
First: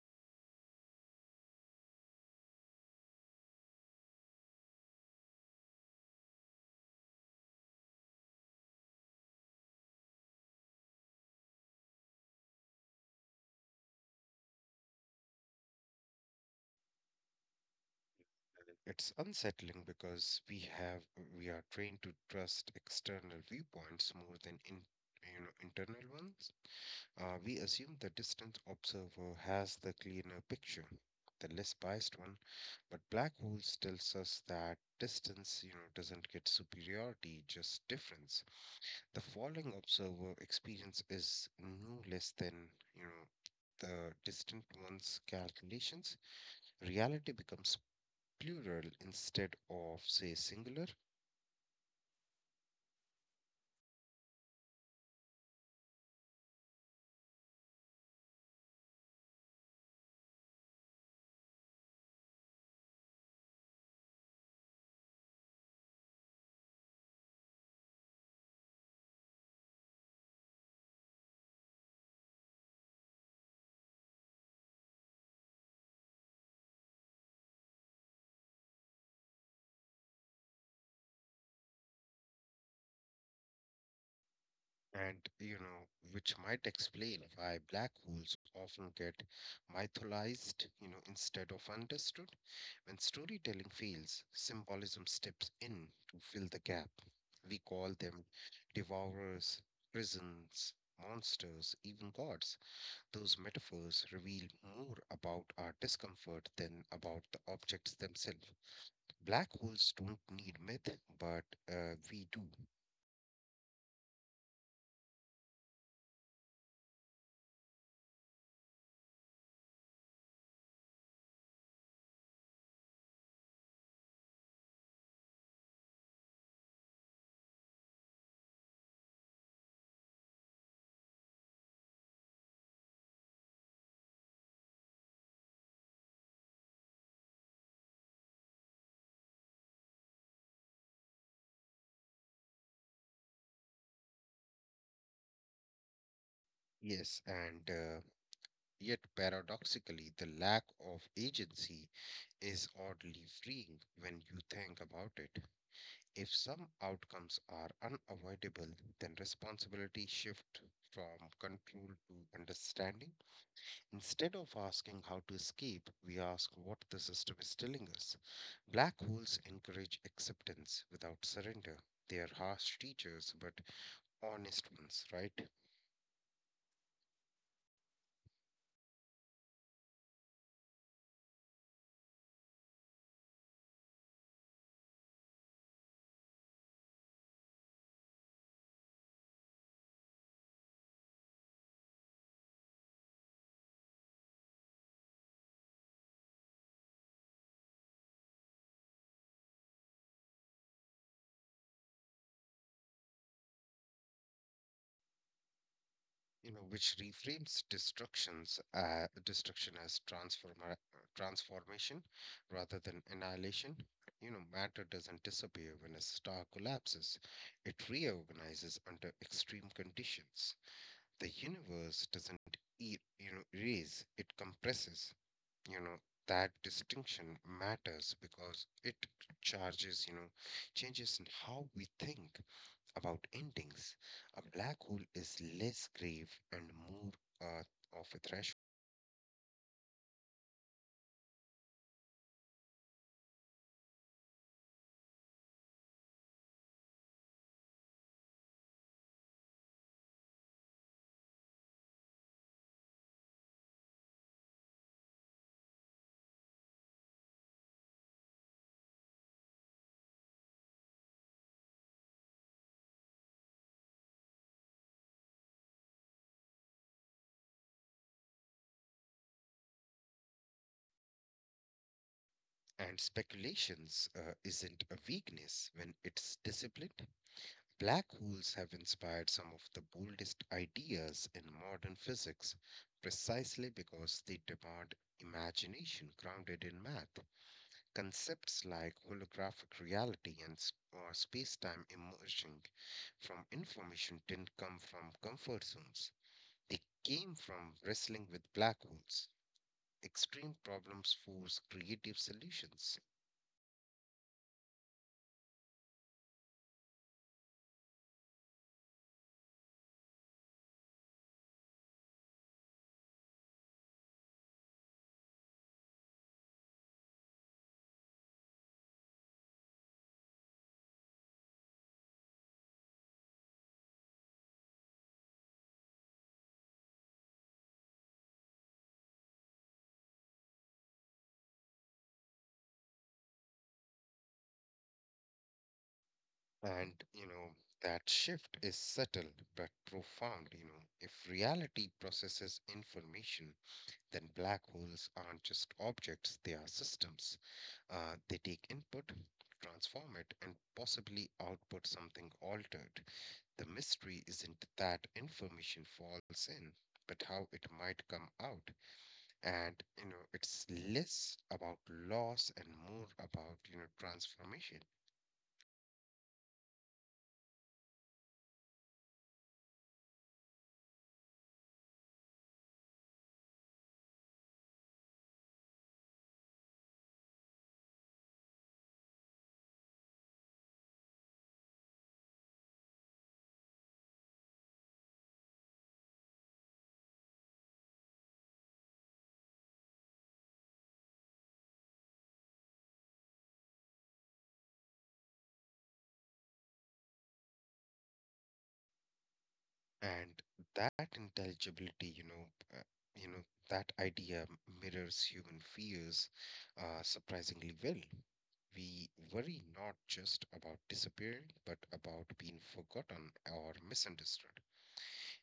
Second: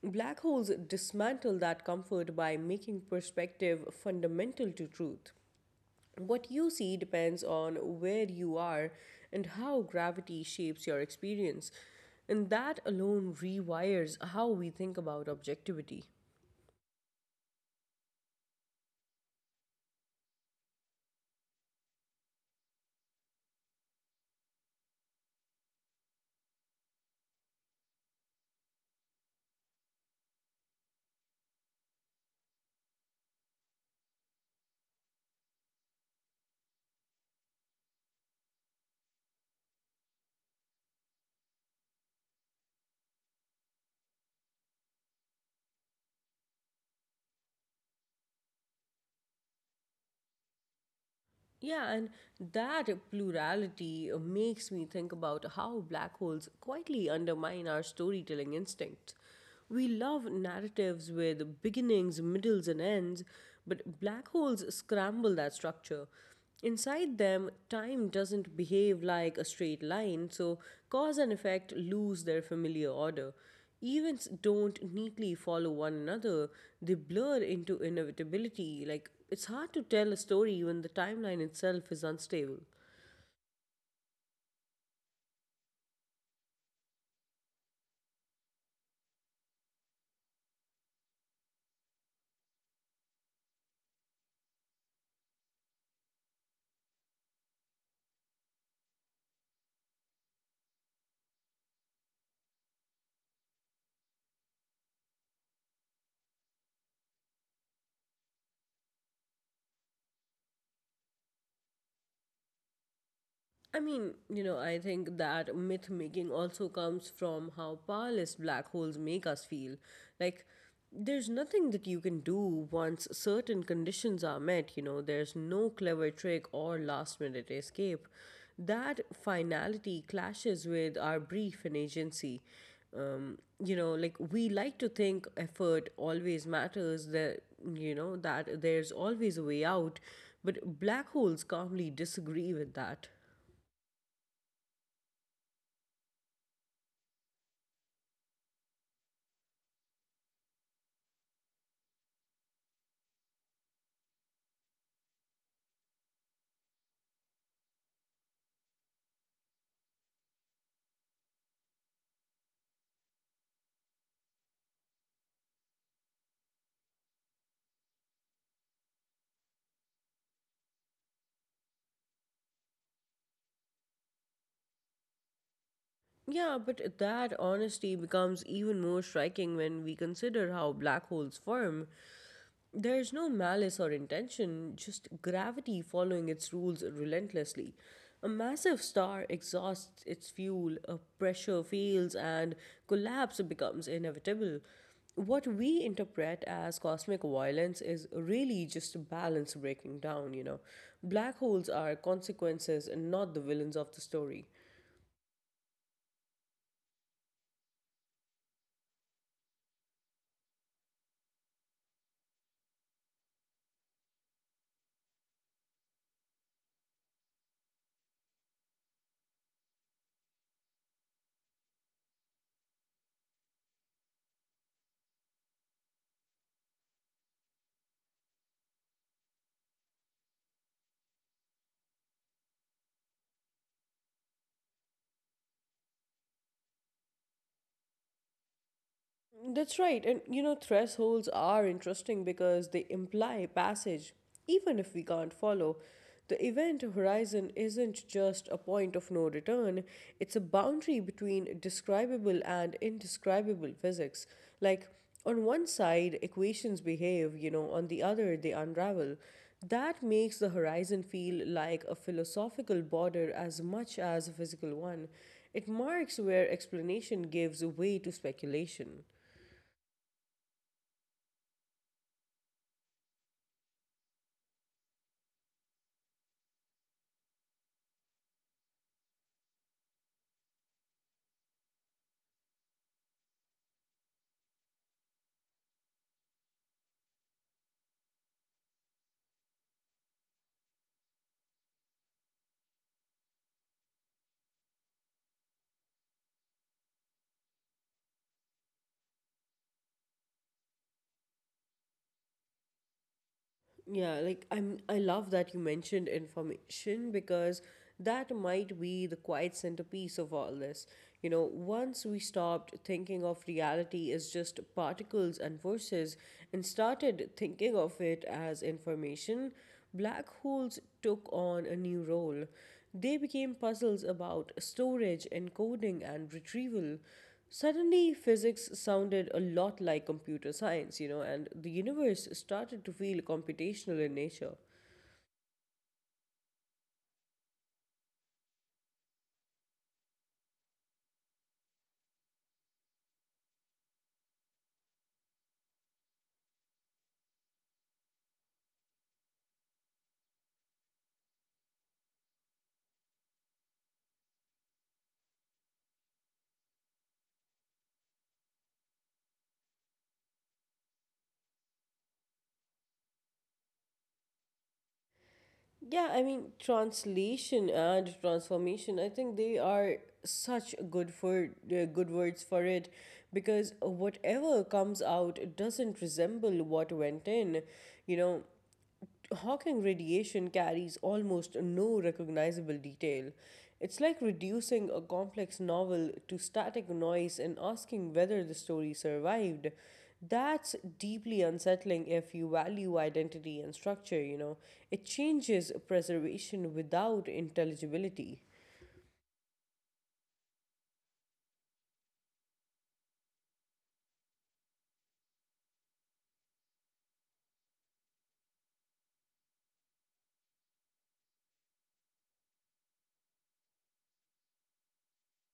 S1: Black holes dismantle that comfort by making perspective fundamental to truth. What you see depends on where you are and how gravity shapes your experience, and that alone rewires how we think about objectivity.
S2: It's unsettling because we are trained to trust external viewpoints more than in you know internal ones. We assume the distant observer has the cleaner picture, the less biased one, but black holes tells us that distance you know doesn't get superiority just difference the falling observer experience is no less than you know the distant one's calculations. Reality becomes plural instead of, say, singular.
S1: Yeah, and that plurality makes me think about how black holes quietly undermine our storytelling instincts. We love narratives with beginnings, middles, and ends, but black holes scramble that structure. Inside them, time doesn't behave like a straight line, so cause and effect lose their familiar order. Events don't neatly follow one another, they blur into inevitability. Like, it's hard to tell a story when the timeline itself is unstable.
S2: And, which might explain why black holes often get mythologized, instead of understood. When storytelling fails, symbolism steps in to fill the gap. We call them devourers, prisons, monsters, even gods. Those metaphors reveal more about our discomfort than about the objects themselves. Black holes don't need myth, but we do.
S1: I mean, you know, I think that myth making also comes from how powerless black holes make us feel. Like, there's nothing that you can do once certain conditions are met, you know, there's no clever trick or last minute escape. That finality clashes with our brief and agency. You know, like we like to think effort always matters, that, you know, that there's always a way out, but black holes calmly disagree with that.
S2: Yes, and yet paradoxically, the lack of agency is oddly freeing when you think about it. If some outcomes are unavoidable, then responsibility shifts from control to understanding. Instead of asking how to escape, we ask what the system is telling us. Black holes encourage acceptance without surrender. They are harsh teachers, but honest ones, right?
S1: Yeah, but that honesty becomes even more striking when we consider how black holes form. There's no malice or intention, just gravity following its rules relentlessly. A massive star exhausts its fuel, a pressure fails, and collapse becomes inevitable. What we interpret as cosmic violence is really just balance breaking down, you know. Black holes are consequences and not the villains of the story.
S2: You know, which reframes destruction as transformation rather than annihilation. You know, matter doesn't disappear when a star collapses; it reorganizes under extreme conditions. The universe doesn't, erase; it compresses. You know, that distinction matters because it charges, you know, changes in how we think about endings. A black hole is less grave and more of a threshold.
S1: That's right. And you know, thresholds are interesting because they imply passage, even if we can't follow. The event horizon isn't just a point of no return, it's a boundary between describable and indescribable physics. Like, on one side, equations behave, you know, on the other, they unravel. That makes the horizon feel like a philosophical border as much as a physical one. It marks where explanation gives way to speculation.
S2: And speculations isn't a weakness when it's disciplined. Black holes have inspired some of the boldest ideas in modern physics precisely because they demand imagination grounded in math. Concepts like holographic reality and or space time emerging from information didn't come from comfort zones. They came from wrestling with black holes. Extreme problems force creative solutions.
S1: Yeah, like I love that you mentioned information because that might be the quiet centerpiece of all this. You know, once we stopped thinking of reality as just particles and forces and started thinking of it as information, black holes took on a new role. They became puzzles about storage, encoding, and retrieval. Suddenly, physics sounded a lot like computer science, you know, and the universe started to feel computational in nature.
S2: And, that shift is subtle but profound. You know, if reality processes information, then black holes aren't just objects, they are systems. They take input, transform it, and possibly output something altered. The mystery isn't that information falls in, but how it might come out. And you know it's less about loss and more about you know transformation.
S1: Yeah, I mean, translation and transformation, I think they are such good words for it because whatever comes out doesn't resemble what went in, you know. Hawking radiation carries almost no recognizable detail. It's like reducing a complex novel to static noise and asking whether the story survived. That's deeply unsettling if you value identity and structure, you know. It changes preservation without intelligibility.
S2: And that intelligibility uh, you know that idea mirrors human fears surprisingly well. We worry not just about disappearing but about being forgotten or misunderstood.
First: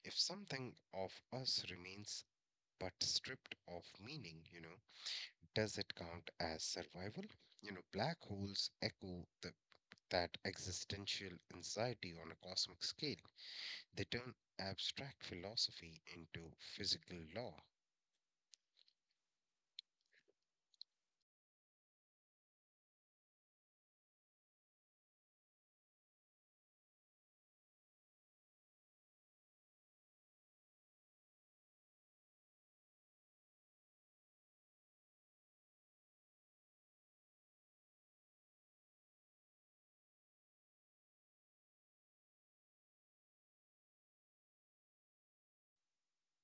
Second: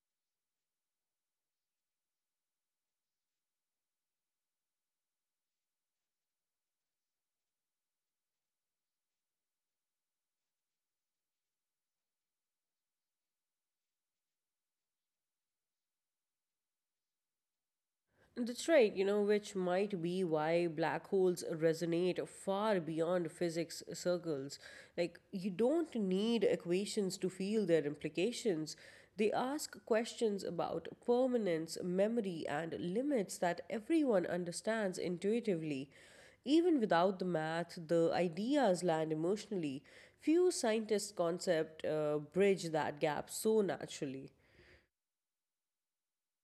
S2: If something of us remains but stripped of meaning you know, does it count as survival? You know, black holes echo the that existential anxiety on a cosmic scale. They turn abstract philosophy into physical law.
S1: That's right, you know, which might be why black holes resonate far beyond physics circles. Like, you don't need equations to feel their implications. They ask questions about permanence, memory, and limits that everyone understands intuitively. Even without the math, the ideas land emotionally. Few scientists' concept bridge that gap so naturally.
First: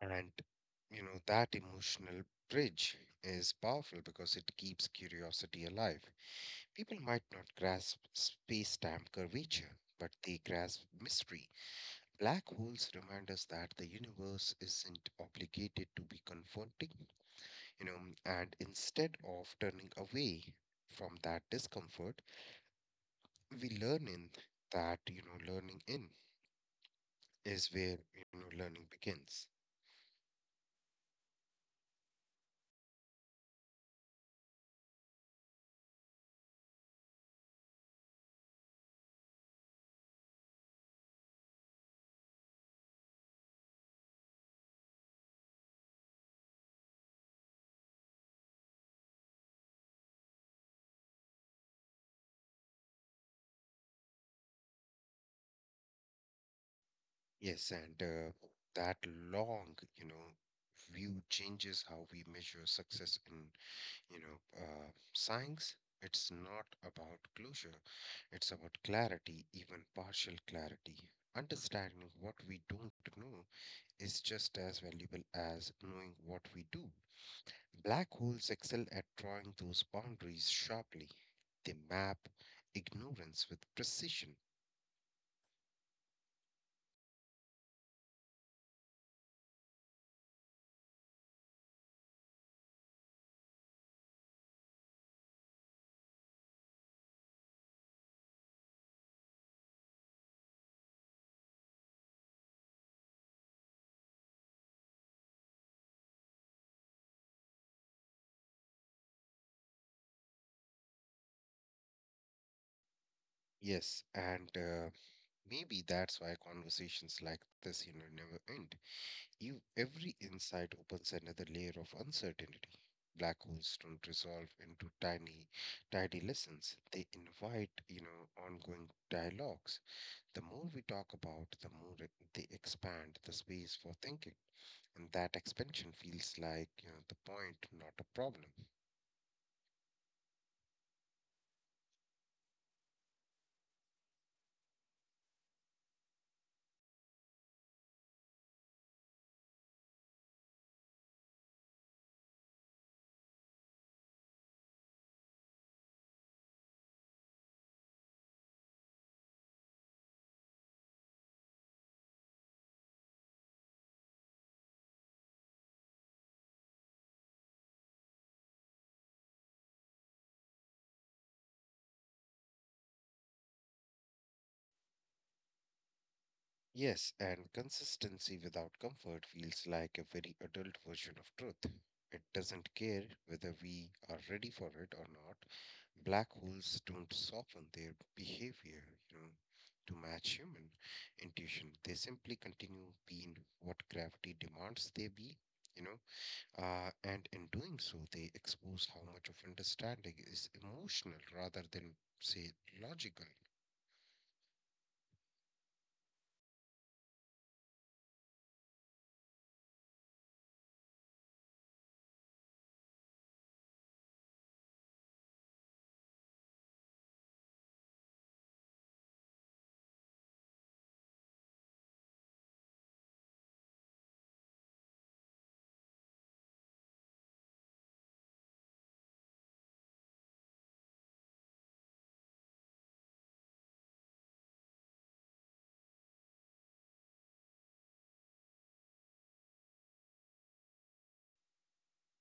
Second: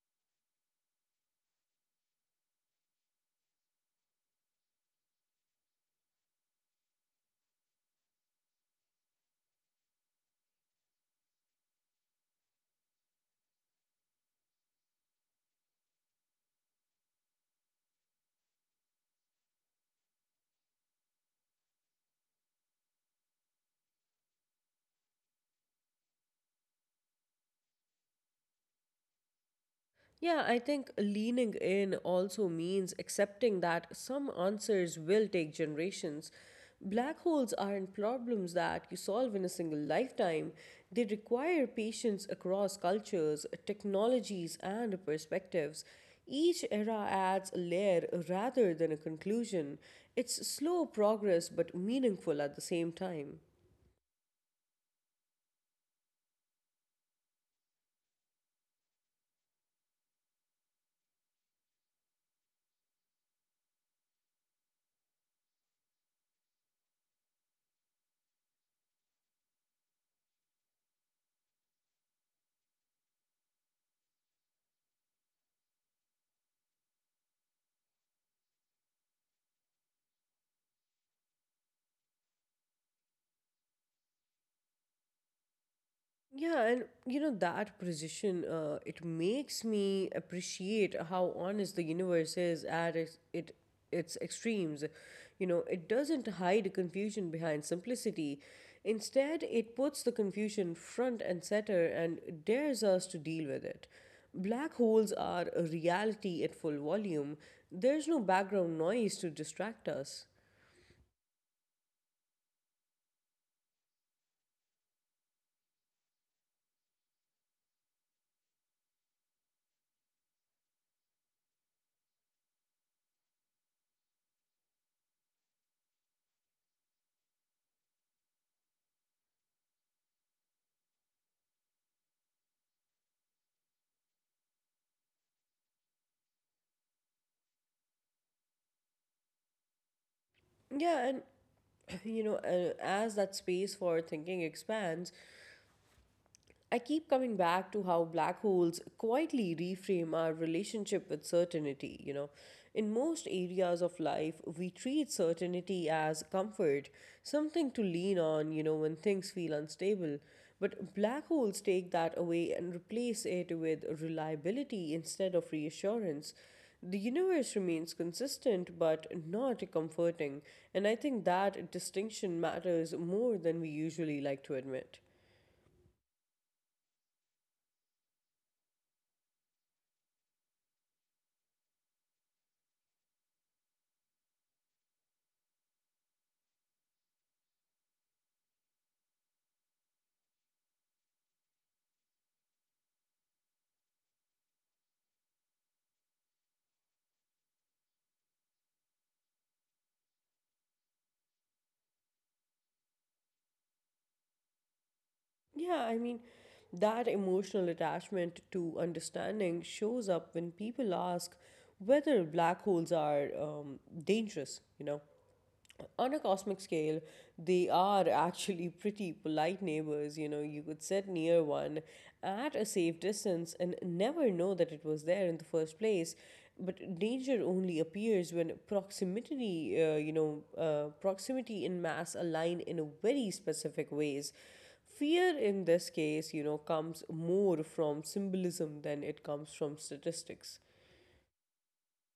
S2: And, that emotional bridge is powerful because it keeps curiosity alive. People might not grasp space time curvature, but they grasp mystery. Black holes remind us that the universe isn't obligated to be confronting, you know, and instead of turning away from that discomfort, we learn in that you know learning in is where you know learning begins.
S1: Yeah, I think leaning in also means accepting that some answers will take generations. Black holes aren't problems that you solve in a single lifetime, they require patience across cultures, technologies, and perspectives. Each era adds a layer rather than a conclusion. It's slow progress but meaningful at the same time.
S2: Yes, and that long you know view changes how we measure success in you know science. It's not about closure, it's about clarity, even partial clarity. Understanding what we don't know is just as valuable as knowing what we do. Black holes excel at drawing those boundaries sharply. They map ignorance with precision.
S1: Yeah, and you know that precision, it makes me appreciate how honest the universe is at its extremes. You know, it doesn't hide confusion behind simplicity. Instead, it puts the confusion front and center and dares us to deal with it. Black holes are a reality at full volume. There's no background noise to distract us.
S2: Yes, and maybe that's why conversations like this, never end. You, every insight opens another layer of uncertainty. Black holes don't resolve into tiny, tidy lessons. They invite, ongoing dialogues. The more we talk about, the more they expand the space for thinking. And that expansion feels like, the point, not a problem.
S1: Yeah, and (clears throat) you know, as that space for thinking expands, I keep coming back to how black holes quietly reframe our relationship with certainty, you know. In most areas of life, we treat certainty as comfort, something to lean on, you know, when things feel unstable. But black holes take that away and replace it with reliability instead of reassurance. The universe remains consistent but not comforting, and I think that distinction matters more than we usually like to admit.
S2: Yes, and consistency without comfort feels like a very adult version of truth. It doesn't care whether we are ready for it or not. Black holes don't soften their behavior, you know, to match human intuition. They simply continue being what gravity demands they be, you know. And in doing so, they expose how much of understanding is emotional rather than, say, logical.
S1: Yeah, I mean, that emotional attachment to understanding shows up when people ask whether black holes are dangerous, you know. On a cosmic scale, they are actually pretty polite neighbors. You know, you could sit near one at a safe distance and never know that it was there in the first place. But danger only appears when proximity and mass align in a very specific ways. Fear in this case, you know, comes more from symbolism than it comes from statistics.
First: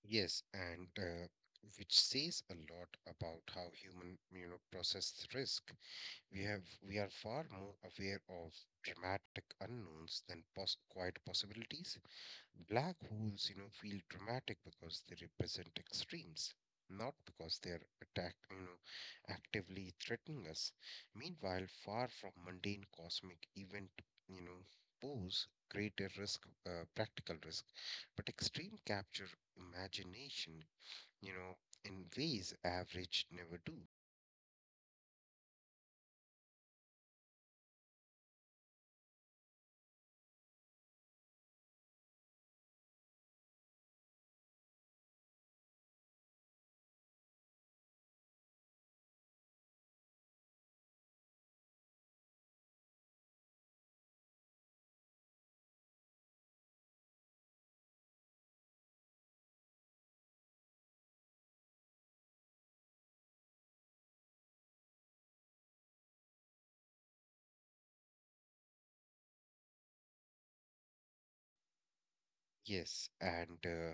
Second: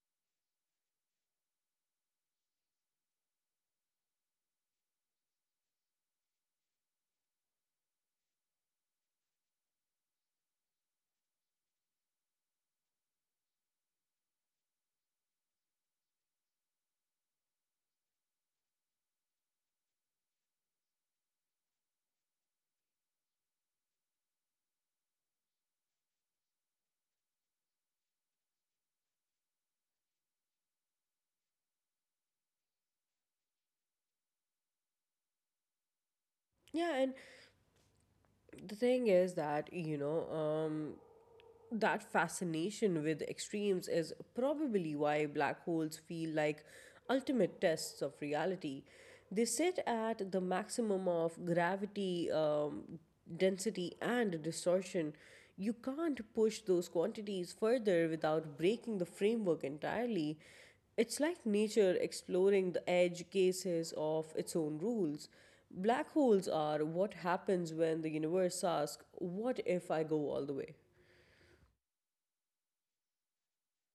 S2: Yes, and which says a lot about how human, process risk. We have we are far more aware of dramatic unknowns than quiet possibilities. Black holes, feel dramatic because they represent extremes, not because they are attack, actively threatening us. Meanwhile, far from mundane cosmic event, you know, pose greater risk, practical risk, but extreme capture imagination, you know, in ways average never do.
S1: Yeah, and the thing is that, you know, that fascination with extremes is probably why black holes feel like ultimate tests of reality. They sit at the maximum of gravity, density, and distortion. You can't push those quantities further without breaking the framework entirely. It's like nature exploring the edge cases of its own rules. Black holes are what happens when the universe asks, "What if I go all the way?"
S2: Yes, and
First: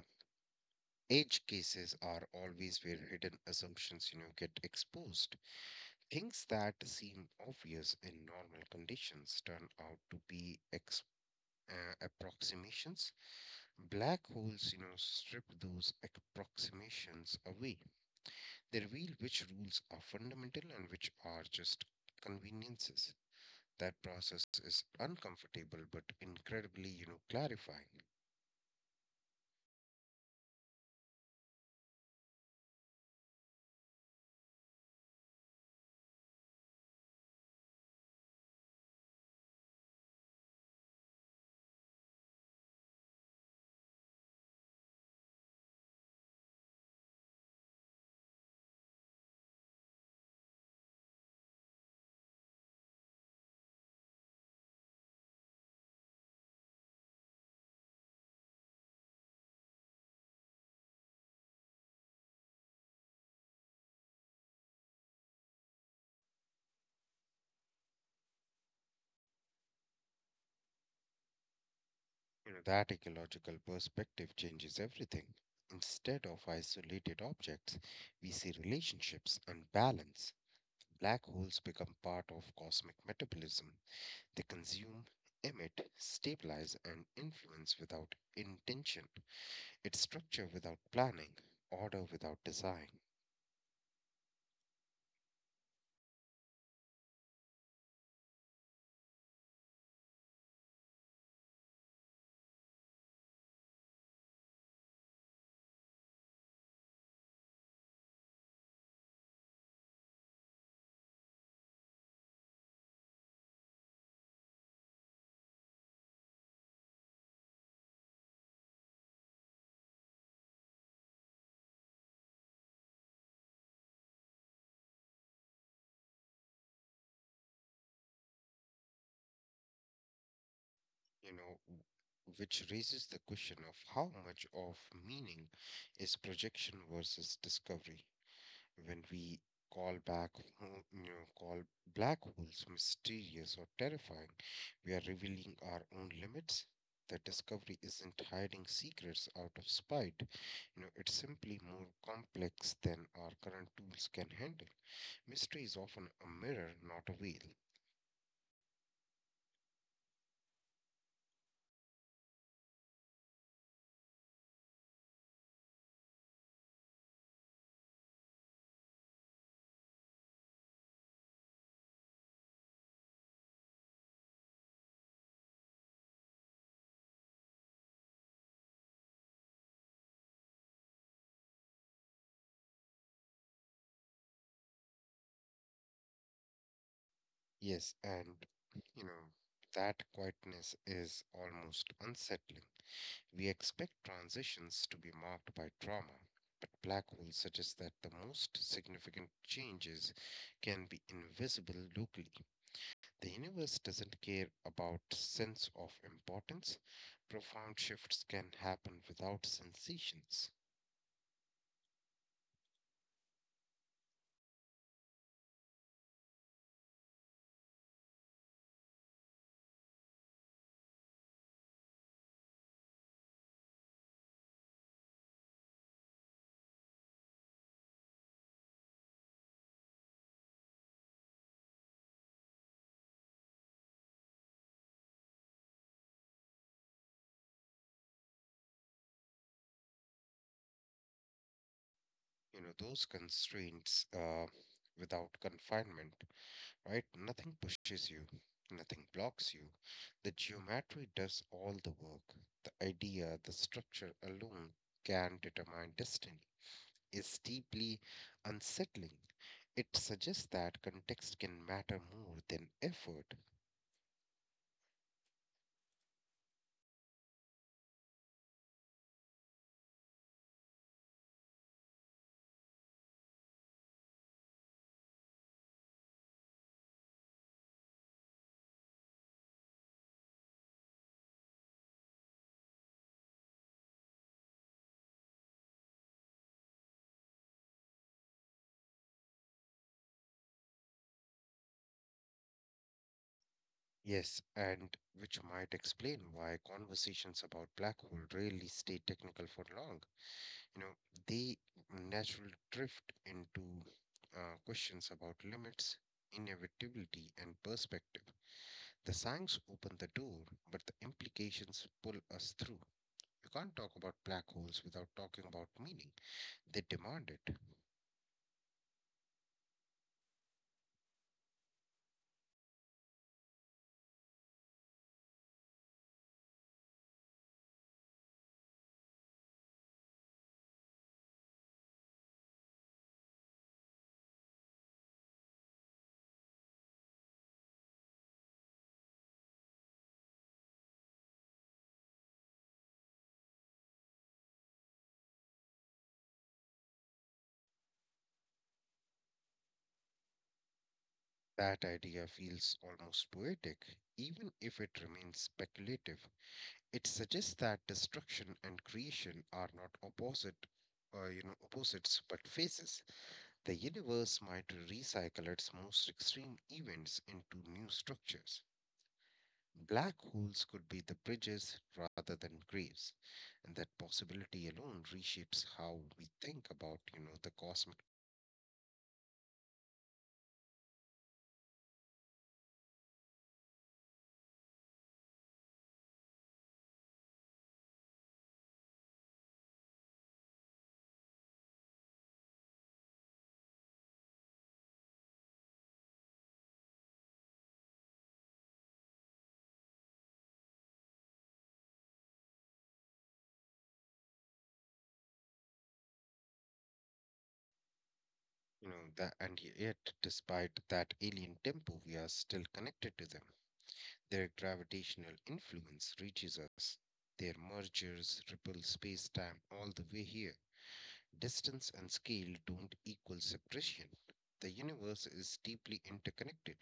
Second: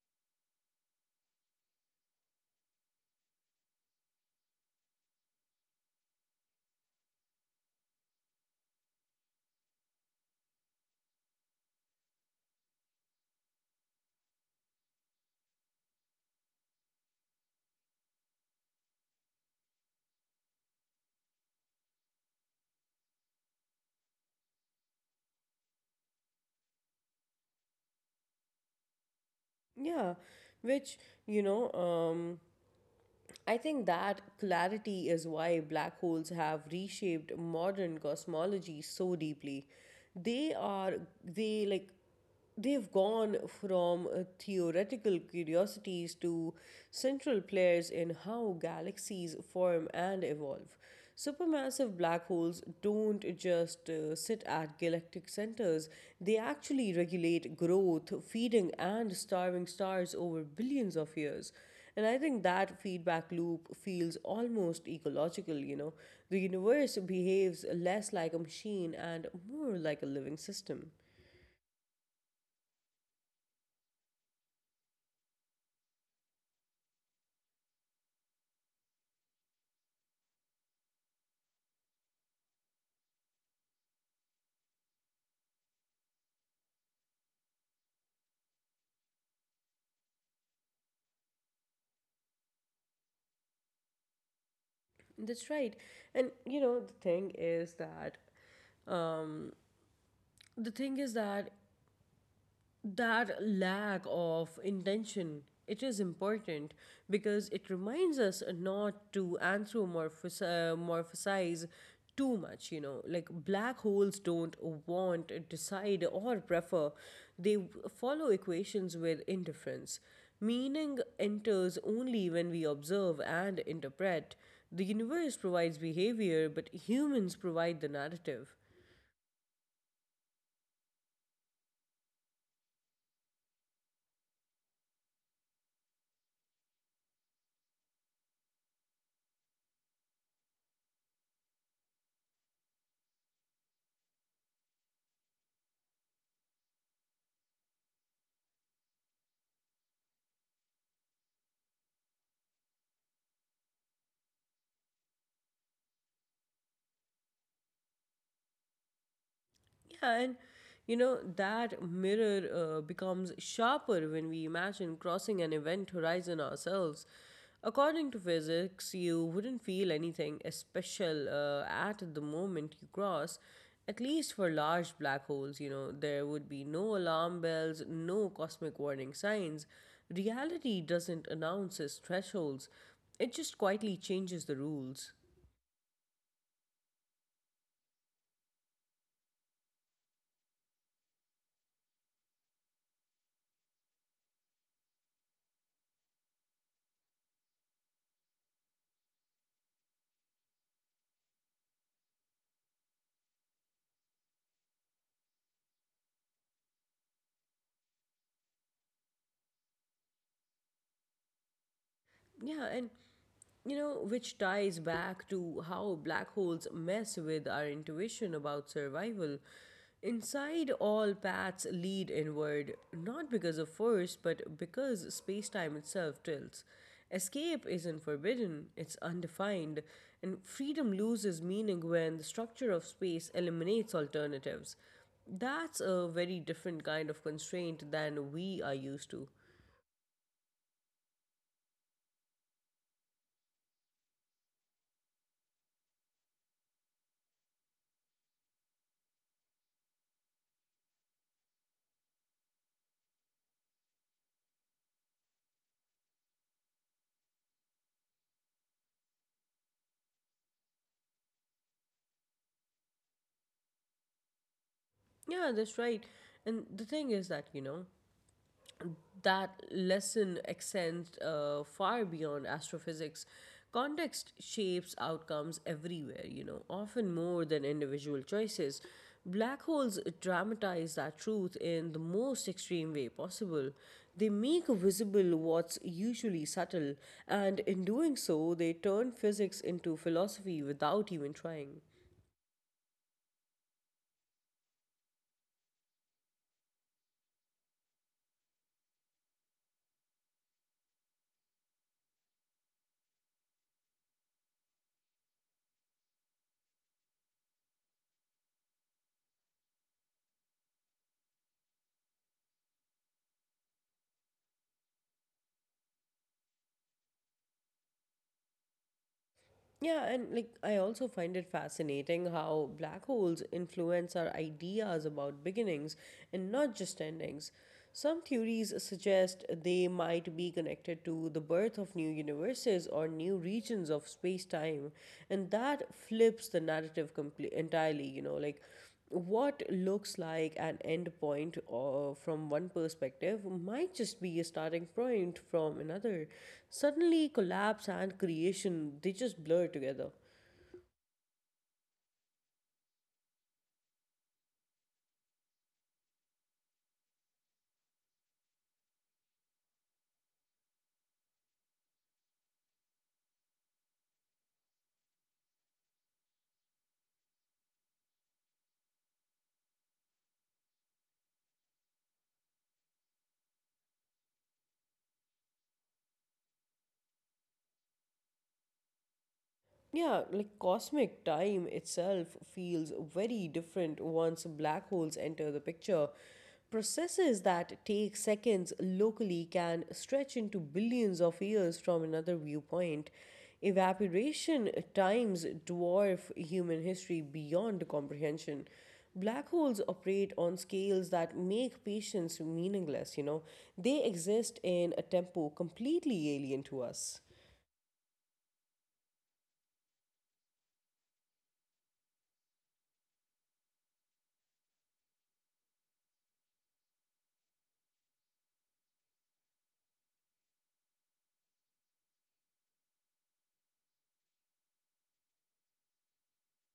S2: edge cases are always where hidden assumptions, get exposed. Things that seem obvious in normal conditions turn out to be approximations. Black holes, strip those approximations away. They reveal which rules are fundamental and which are just conveniences. That process is uncomfortable but incredibly, clarifying.
S1: Yeah, which, you know, I think that clarity is why black holes have reshaped modern cosmology so deeply. They are, they like, they've gone from theoretical curiosities to central players in how galaxies form and evolve. Supermassive black holes don't just sit at galactic centers, they actually regulate growth, feeding, and starving stars over billions of years. And I think that feedback loop feels almost ecological, you know. The universe behaves less like a machine and more like a living system.
S2: You know, that ecological perspective changes everything. Instead of isolated objects, we see relationships and balance. Black holes become part of cosmic metabolism. They consume, emit, stabilize, and influence without intention. It's structure without planning, order without design.
S1: That's right. And you know, the thing is that um the thing is that that lack of intention, it is important because it reminds us not to anthropomorphize too much, you know. Like, black holes don't want, decide, or prefer, they follow equations with indifference. Meaning enters only when we observe and interpret. The universe provides behavior, but humans provide the narrative.
S2: You know, which raises the question of how much of meaning is projection versus discovery. When we call back home, you know, call black holes mysterious or terrifying, we are revealing our own limits. The discovery isn't hiding secrets out of spite. You know, it's simply more complex than our current tools can handle. Mystery is often a mirror, not a veil.
S1: Yeah, and you know, that mirror becomes sharper when we imagine crossing an event horizon ourselves. According to physics, you wouldn't feel anything special at the moment you cross. At least for large black holes, you know, there would be no alarm bells, no cosmic warning signs. Reality doesn't announce its thresholds, it just quietly changes the rules.
S2: Yes, and you know, that quietness is almost unsettling. We expect transitions to be marked by trauma, but black holes suggest that the most significant changes can be invisible locally. The universe doesn't care about sense of importance. Profound shifts can happen without sensations.
S1: Yeah, and you know, which ties back to how black holes mess with our intuition about survival. Inside, all paths lead inward, not because of force, but because spacetime itself tilts. Escape isn't forbidden, it's undefined, and freedom loses meaning when the structure of space eliminates alternatives. That's a very different kind of constraint than we are used to.
S2: You know, those constraints without confinement, right? Nothing pushes you, nothing blocks you. The geometry does all the work. The idea, the structure alone can determine destiny. Is deeply unsettling. It suggests that context can matter more than effort.
S1: Yeah, that's right. And the thing is that, you know, that lesson extends far beyond astrophysics. Context shapes outcomes everywhere, you know, often more than individual choices. Black holes dramatize that truth in the most extreme way possible. They make visible what's usually subtle, and in doing so, they turn physics into philosophy without even trying.
S2: Yes, and which might explain why conversations about black hole rarely stay technical for long. You know they naturally drift into questions about limits, inevitability and perspective. The signs open the door but the implications pull us through. You can't talk about black holes without talking about meaning, they demand it.
S1: Yeah, and like I also find it fascinating how black holes influence our ideas about beginnings and not just endings. Some theories suggest they might be connected to the birth of new universes or new regions of space time, and that flips the narrative entirely, you know, like what looks like an end point or from one perspective might just be a starting point from another. Suddenly collapse and creation, they just blur together.
S2: That idea feels almost poetic even if it remains speculative. It suggests that destruction and creation are not opposites but phases. The universe might recycle its most extreme events into new structures. Black holes could be the bridges rather than graves, and that possibility alone reshapes how we think about, the cosmic,
S1: Yeah, like cosmic time itself feels very different once black holes enter the picture. Processes that take seconds locally can stretch into billions of years from another viewpoint. Evaporation times dwarf human history beyond comprehension. Black holes operate on scales that make patience meaningless, you know. They exist in a tempo completely alien to us.
S2: you know, the, and yet, despite that alien tempo, we are still connected to them. Their gravitational influence reaches us. Their mergers ripple space-time all the way here. Distance and scale don't equal separation. The universe is deeply interconnected,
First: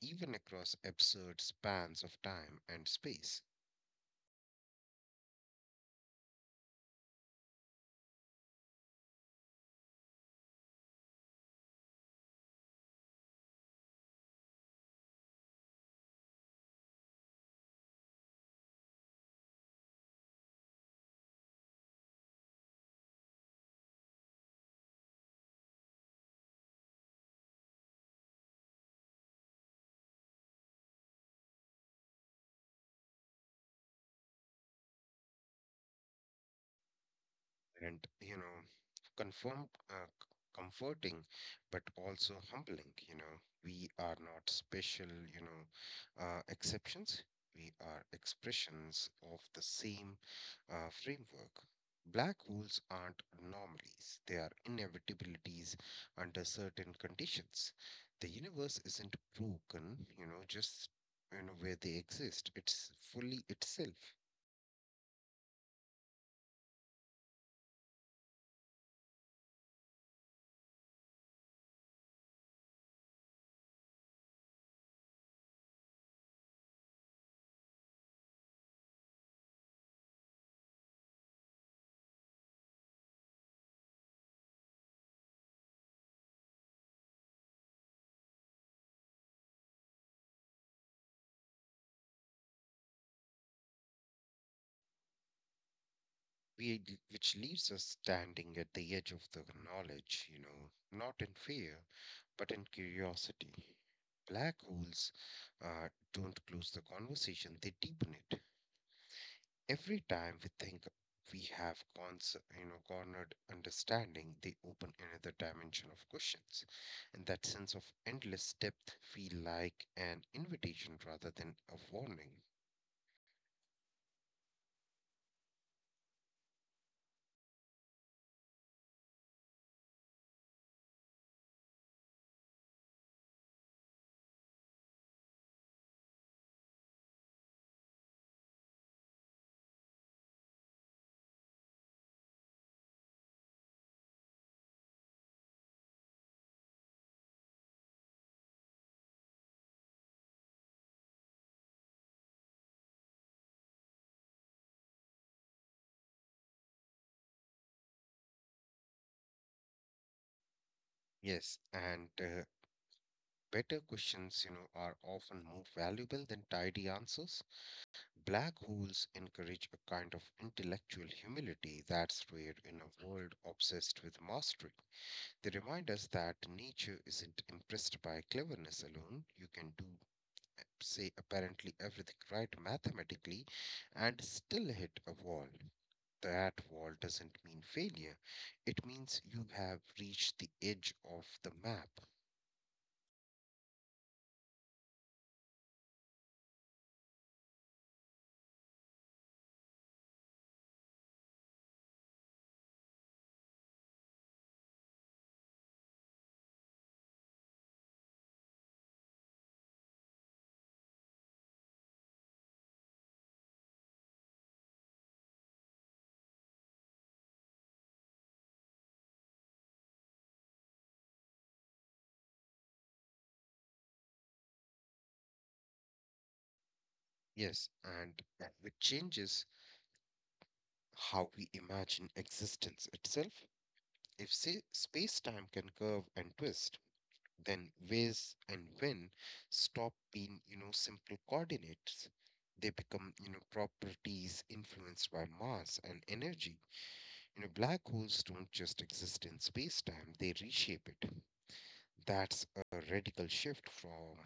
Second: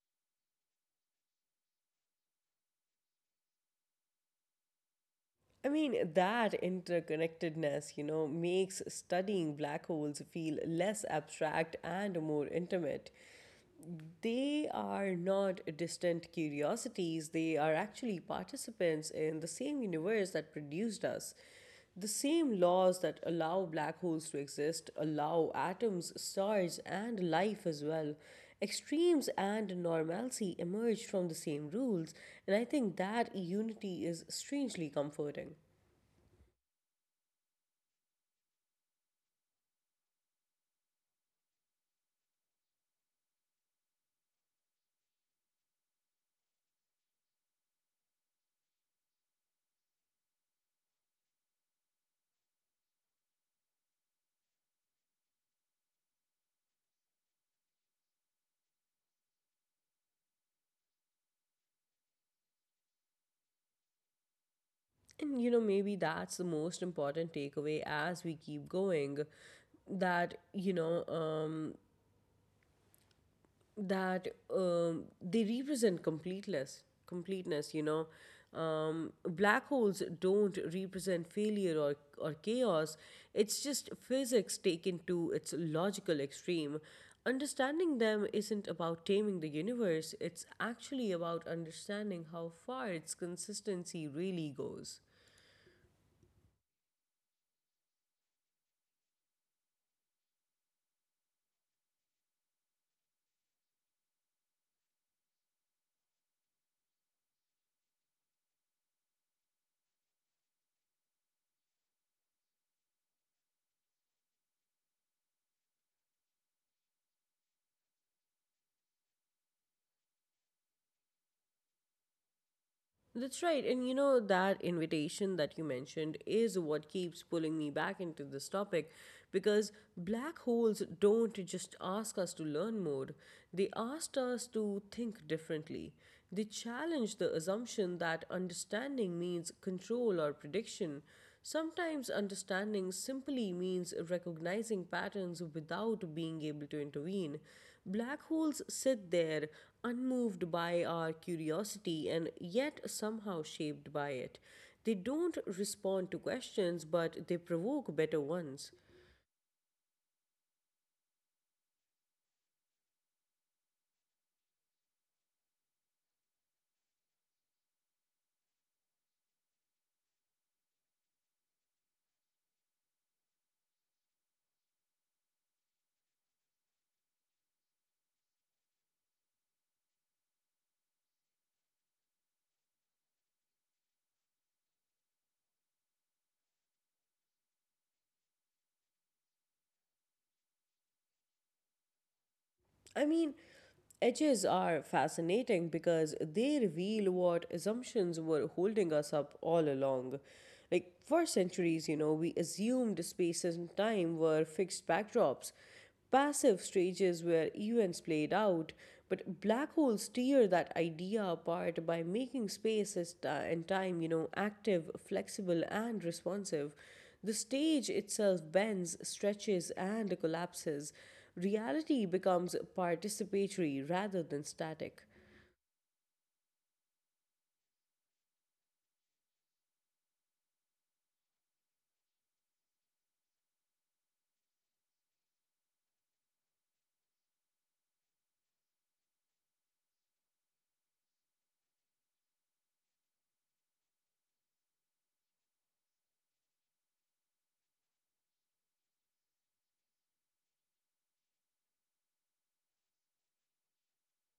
S2: even across absurd spans of time and space.
S1: I mean, that interconnectedness, you know, makes studying black holes feel less abstract and more intimate. They are not distant curiosities, they are actually participants in the same universe that produced us. The same laws that allow black holes to exist allow atoms, stars, and life as well. Extremes and normalcy emerge from the same rules, and I think that unity is strangely comforting.
S2: And you know confirm c- Comforting but also humbling. We are not special you know exceptions. We are expressions of the same framework. Black holes aren't anomalies, they are inevitabilities under certain conditions. The universe isn't broken you know just you know where they exist, it's fully itself.
S1: And you know, maybe that's the most important takeaway as we keep going that, you know, um, that they represent completeness. Black holes don't represent failure or chaos, it's just physics taken to its logical extreme. Understanding them isn't about taming the universe, it's actually about understanding how far its consistency really goes.
S2: Which leaves us standing at the edge of the knowledge, not in fear, but in curiosity. Black holes don't close the conversation, they deepen it. Every time we think we have cornered understanding, they open another dimension of questions. And that sense of endless depth feel like an invitation rather than a warning.
S1: That's right. And you know, that invitation that you mentioned is what keeps pulling me back into this topic because black holes don't just ask us to learn more, they asked us to think differently. They challenge the assumption that understanding means control or prediction. Sometimes understanding simply means recognizing patterns without being able to intervene. Black holes sit there, unmoved by our curiosity and yet somehow shaped by it. They don't respond to questions, but they provoke better ones.
S2: Yes, and Better questions are often more valuable than tidy answers. Black holes encourage a kind of intellectual humility that's rare in a world obsessed with mastery. They remind us that nature isn't impressed by cleverness alone. You can say, apparently everything right mathematically and still hit a wall. That wall doesn't mean failure. It means you have reached the edge of the map.
S1: I mean, edges are fascinating because they reveal what assumptions were holding us up all along. Like, for centuries, you know, we assumed spaces and time were fixed backdrops, passive stages where events played out, but black holes tear that idea apart by making and time, you know, active, flexible, and responsive. The stage itself bends, stretches, and collapses. Reality becomes participatory rather than static.
S2: Yes, and with changes how we imagine existence itself. If say, space-time can curve and twist, then ways and when stop being simple coordinates. They become properties influenced by mass and energy. You know, black holes don't just exist in space-time, they reshape it. That's a radical shift from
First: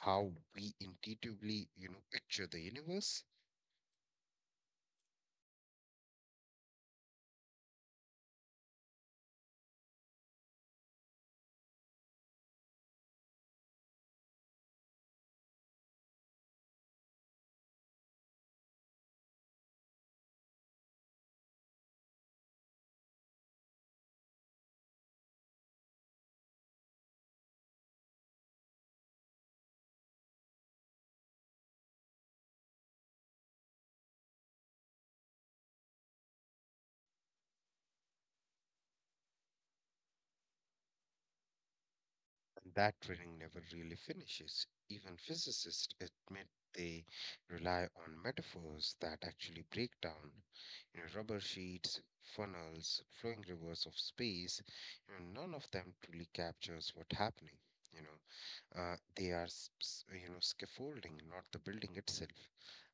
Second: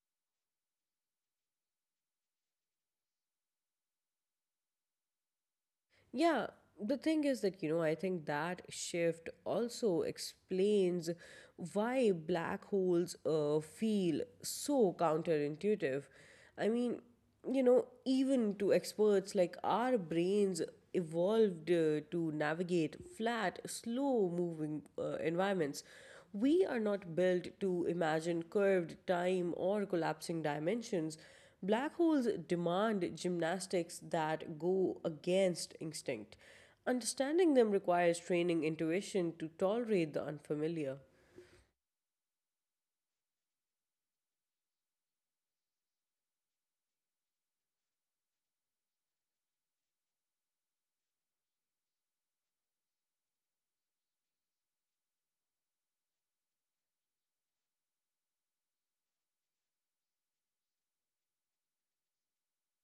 S2: how we intuitively picture the universe.
S1: Yeah, the thing is that, you know, I think that shift also explains why black holes feel so counterintuitive. I mean, you know, even to experts, like our brains evolved to navigate flat, slow moving environments. We are not built to imagine curved time or collapsing dimensions. Black holes demand gymnastics that go against instinct. Understanding them requires training intuition to tolerate the unfamiliar.
S2: That training never really finishes. Even physicists admit they rely on metaphors that actually break down. You know, rubber sheets, funnels, flowing rivers of space, none of them truly captures what's happening. You know, they are, s- s- you know, Scaffolding, not the building itself.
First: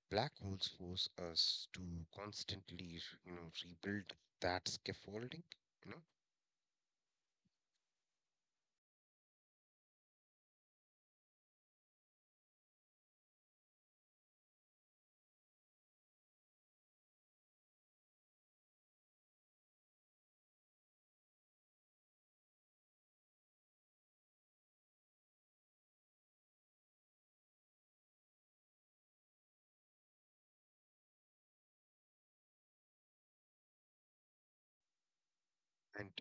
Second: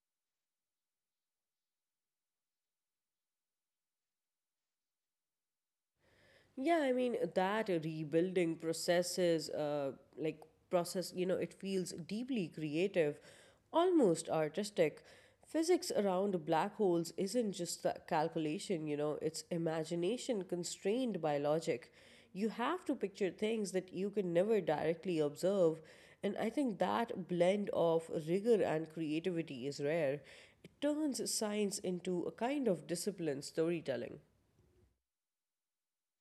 S2: Black holes force us to constantly rebuild that scaffolding. You know
S1: Yeah, I mean that rebuilding processes, like process, you know, it feels deeply creative, almost artistic. Physics around black holes isn't just the calculation, you know, it's imagination constrained by logic. You have to picture things that you can never directly observe, and I think that blend of rigor and creativity is rare. It turns science into a kind of disciplined storytelling.
S2: And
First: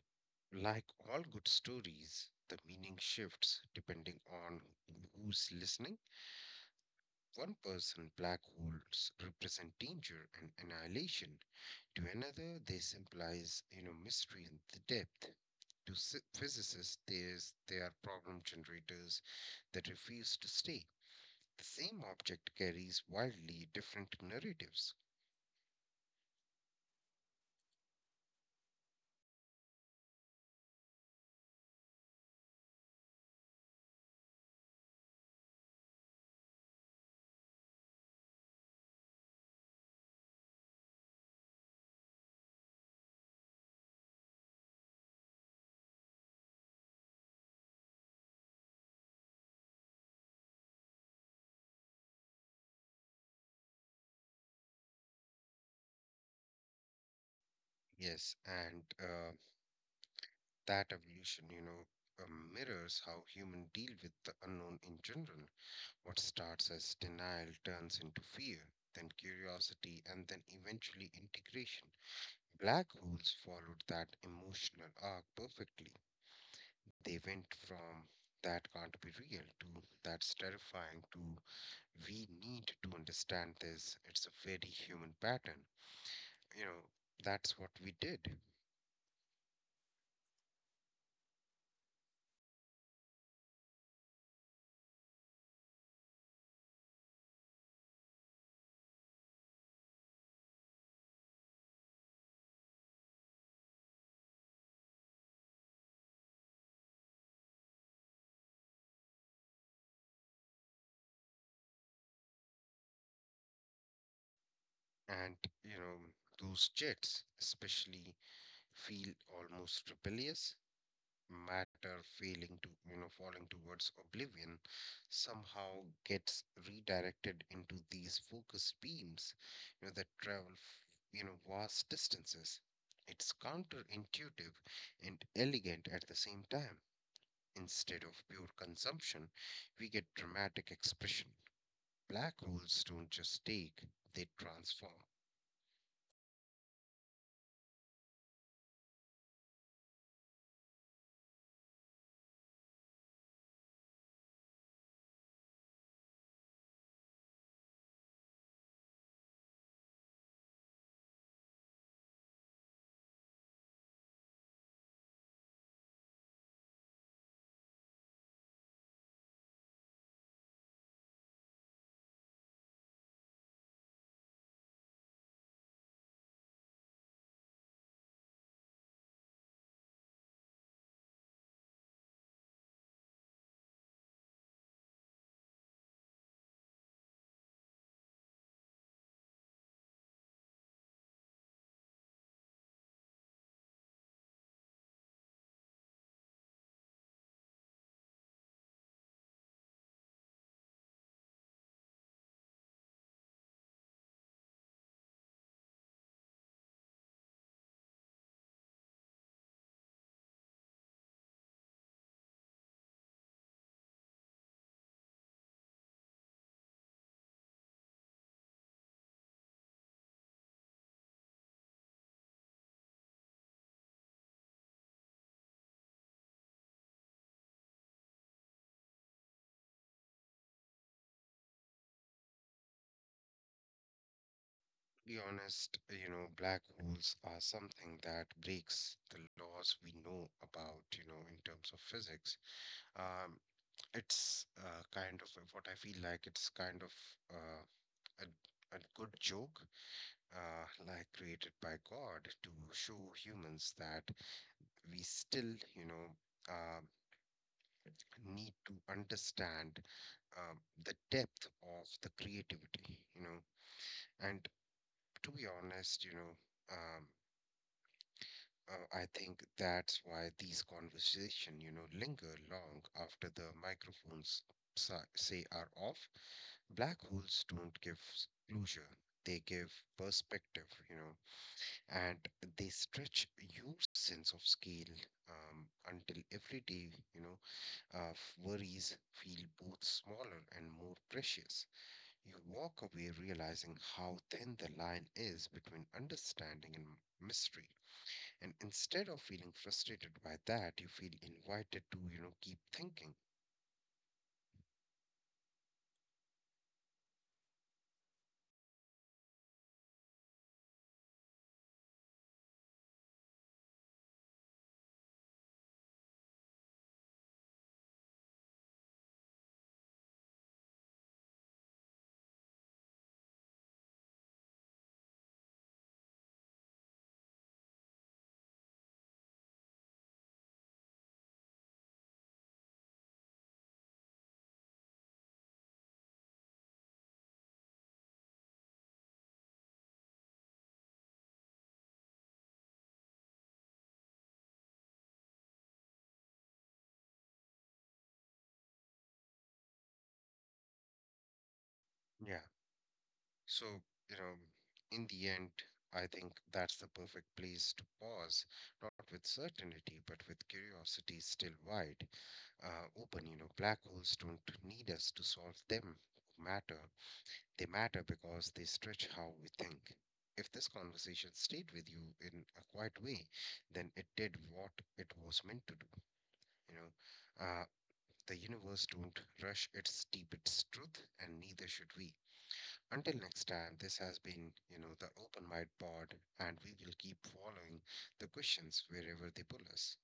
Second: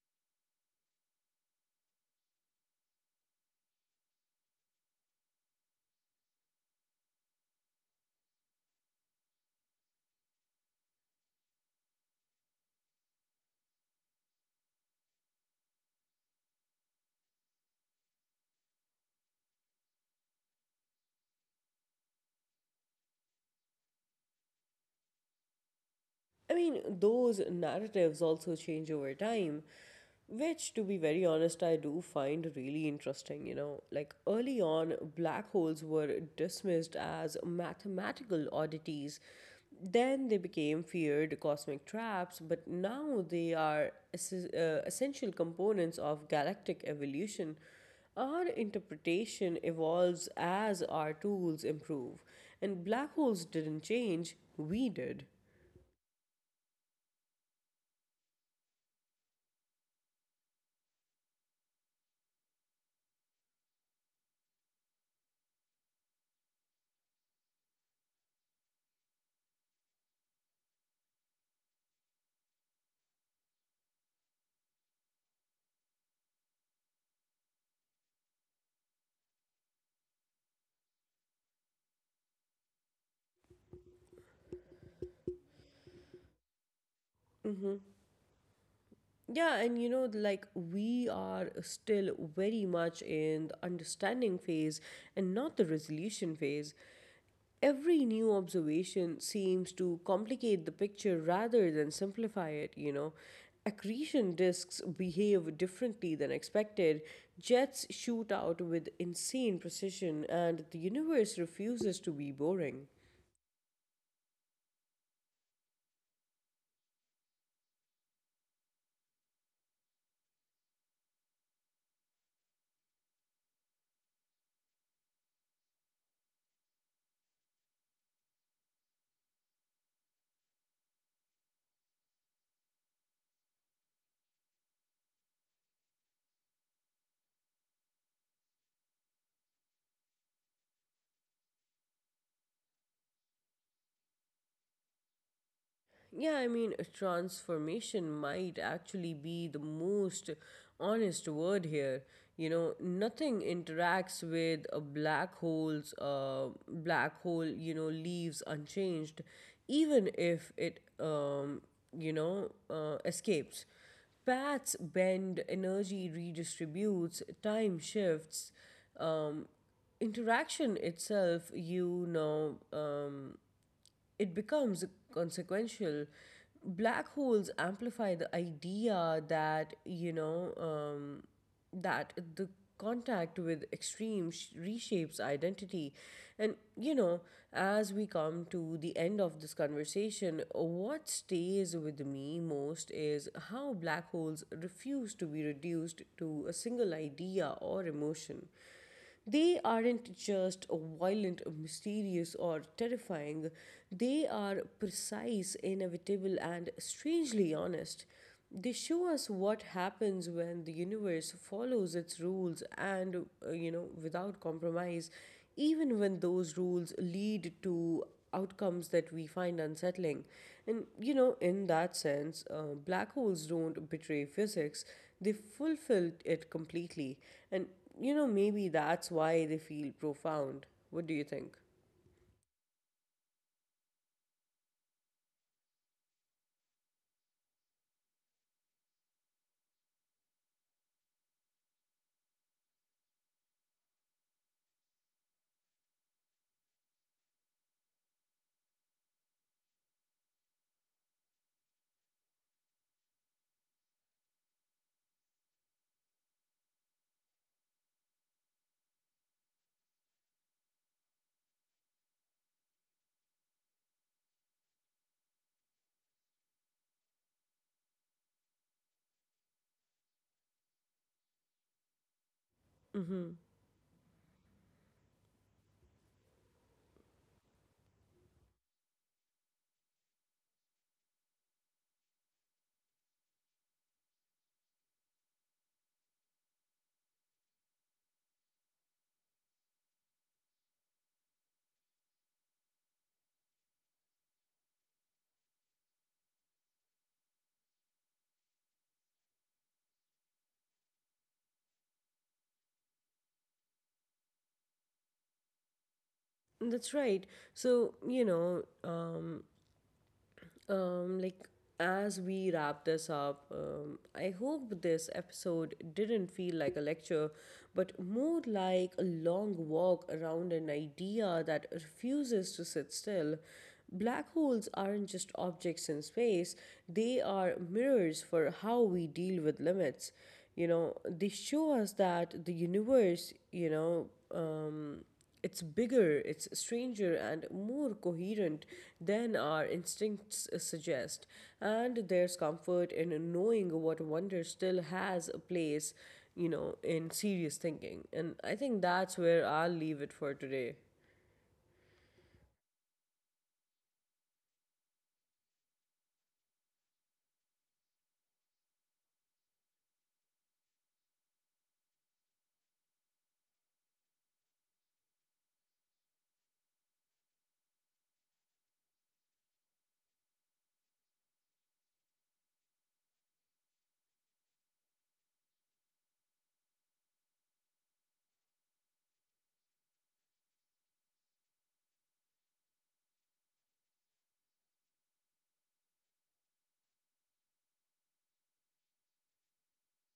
S2: like all good stories, the meaning shifts depending on who's listening. One person, black holes represent danger and annihilation. To another, this implies mystery and the depth. To physicists, they are problem generators that refuse to stay. The same object carries wildly different narratives.
S1: I mean, those narratives also change over time, which, to be very honest, I do find really interesting. You know, like early on, black holes were dismissed as mathematical oddities. Then they became feared cosmic traps, but now they are essential components of galactic evolution. Our interpretation evolves as our tools improve, and black holes didn't change, we did.
S2: Yes, and That evolution mirrors how humans deal with the unknown in general. What starts as denial turns into fear, then curiosity, and then eventually integration. Black holes followed that emotional arc perfectly. They went from that can't be real to that's terrifying to we need to understand this. It's a very human pattern. You know, that's
S1: Mm-hmm.
S2: what we did.
S1: Yeah, and you know, like we are still very much in the understanding phase and not the resolution phase. Every new observation seems to complicate the picture rather than simplify it, you know. Accretion disks behave differently than expected. Jets shoot out with insane precision, and the universe refuses to be boring.
S2: And, you know, those jets, especially, feel almost rebellious, matter failing to falling towards oblivion, somehow gets redirected into these focused beams, you know, that travel vast distances. It's counterintuitive and elegant at the same time. Instead of pure consumption, we get dramatic expression. Black holes don't just take, they transform.
S1: Yeah, I mean, transformation might actually be the most honest word here. You know, nothing interacts with a black hole. You know, leaves unchanged, even if it escapes. Paths bend, energy redistributes, time shifts. Interaction itself, you know, it becomes consequential. Black holes amplify the idea that you know that the contact with reshapes identity. And you know, as we come to the end of this conversation, what stays with me most is how black holes refuse to be reduced to a single idea or emotion. They aren't just violent, mysterious, or terrifying. They are precise, inevitable, and strangely honest. They show us what happens when the universe follows its rules and, you know, without compromise, even when those rules lead to outcomes that we find unsettling. And you know, in that sense, black holes don't betray physics, they fulfill it completely. And you know, maybe that's why they feel profound. What do you think?
S2: Be honest, you know, black holes are something that breaks the laws we know about, you know, in terms of physics. Um, it's kind of what I feel like it's kind of uh, a good joke, like created by God to show humans that we still, uh, need to understand um, the depth of the creativity, you know, and to be honest, um, I think that's why these conversation linger long
S1: Mm-hmm.
S2: after the microphones say are off. Black holes don't give closure. They give perspective, and they stretch your sense of scale until every day, worries feel both smaller and more precious. You walk away realizing how thin the line is between understanding and mystery, and instead of feeling frustrated by that, you feel invited to keep thinking.
S1: That's right. So, you know, um, Um, like, as we wrap this up, I hope this episode didn't feel like a lecture, but more like a long walk around an idea that refuses to sit still. Black holes aren't just objects in space, they are mirrors for how we deal with limits. You know, they show us that the universe, you know, um, it's bigger, it's stranger, and more coherent than our instincts suggest. And there's comfort in knowing what wonder still has a place, you know, in serious thinking. And I think that's where I'll leave it for today.
S2: Yeah. So, you know, in the end, I think that's the perfect place to pause, not with certainty, but with curiosity still wide, open. You know, black holes don't need us to solve them. Matter. They matter because they stretch how we think. If this conversation stayed with you in a quiet way, then it did what it was meant to do. You know, uh, The universe don't rush its deepest truth, and neither should we. Until next time, this has been, you know, the Open Mind Pod, and we will keep following the questions wherever they pull us.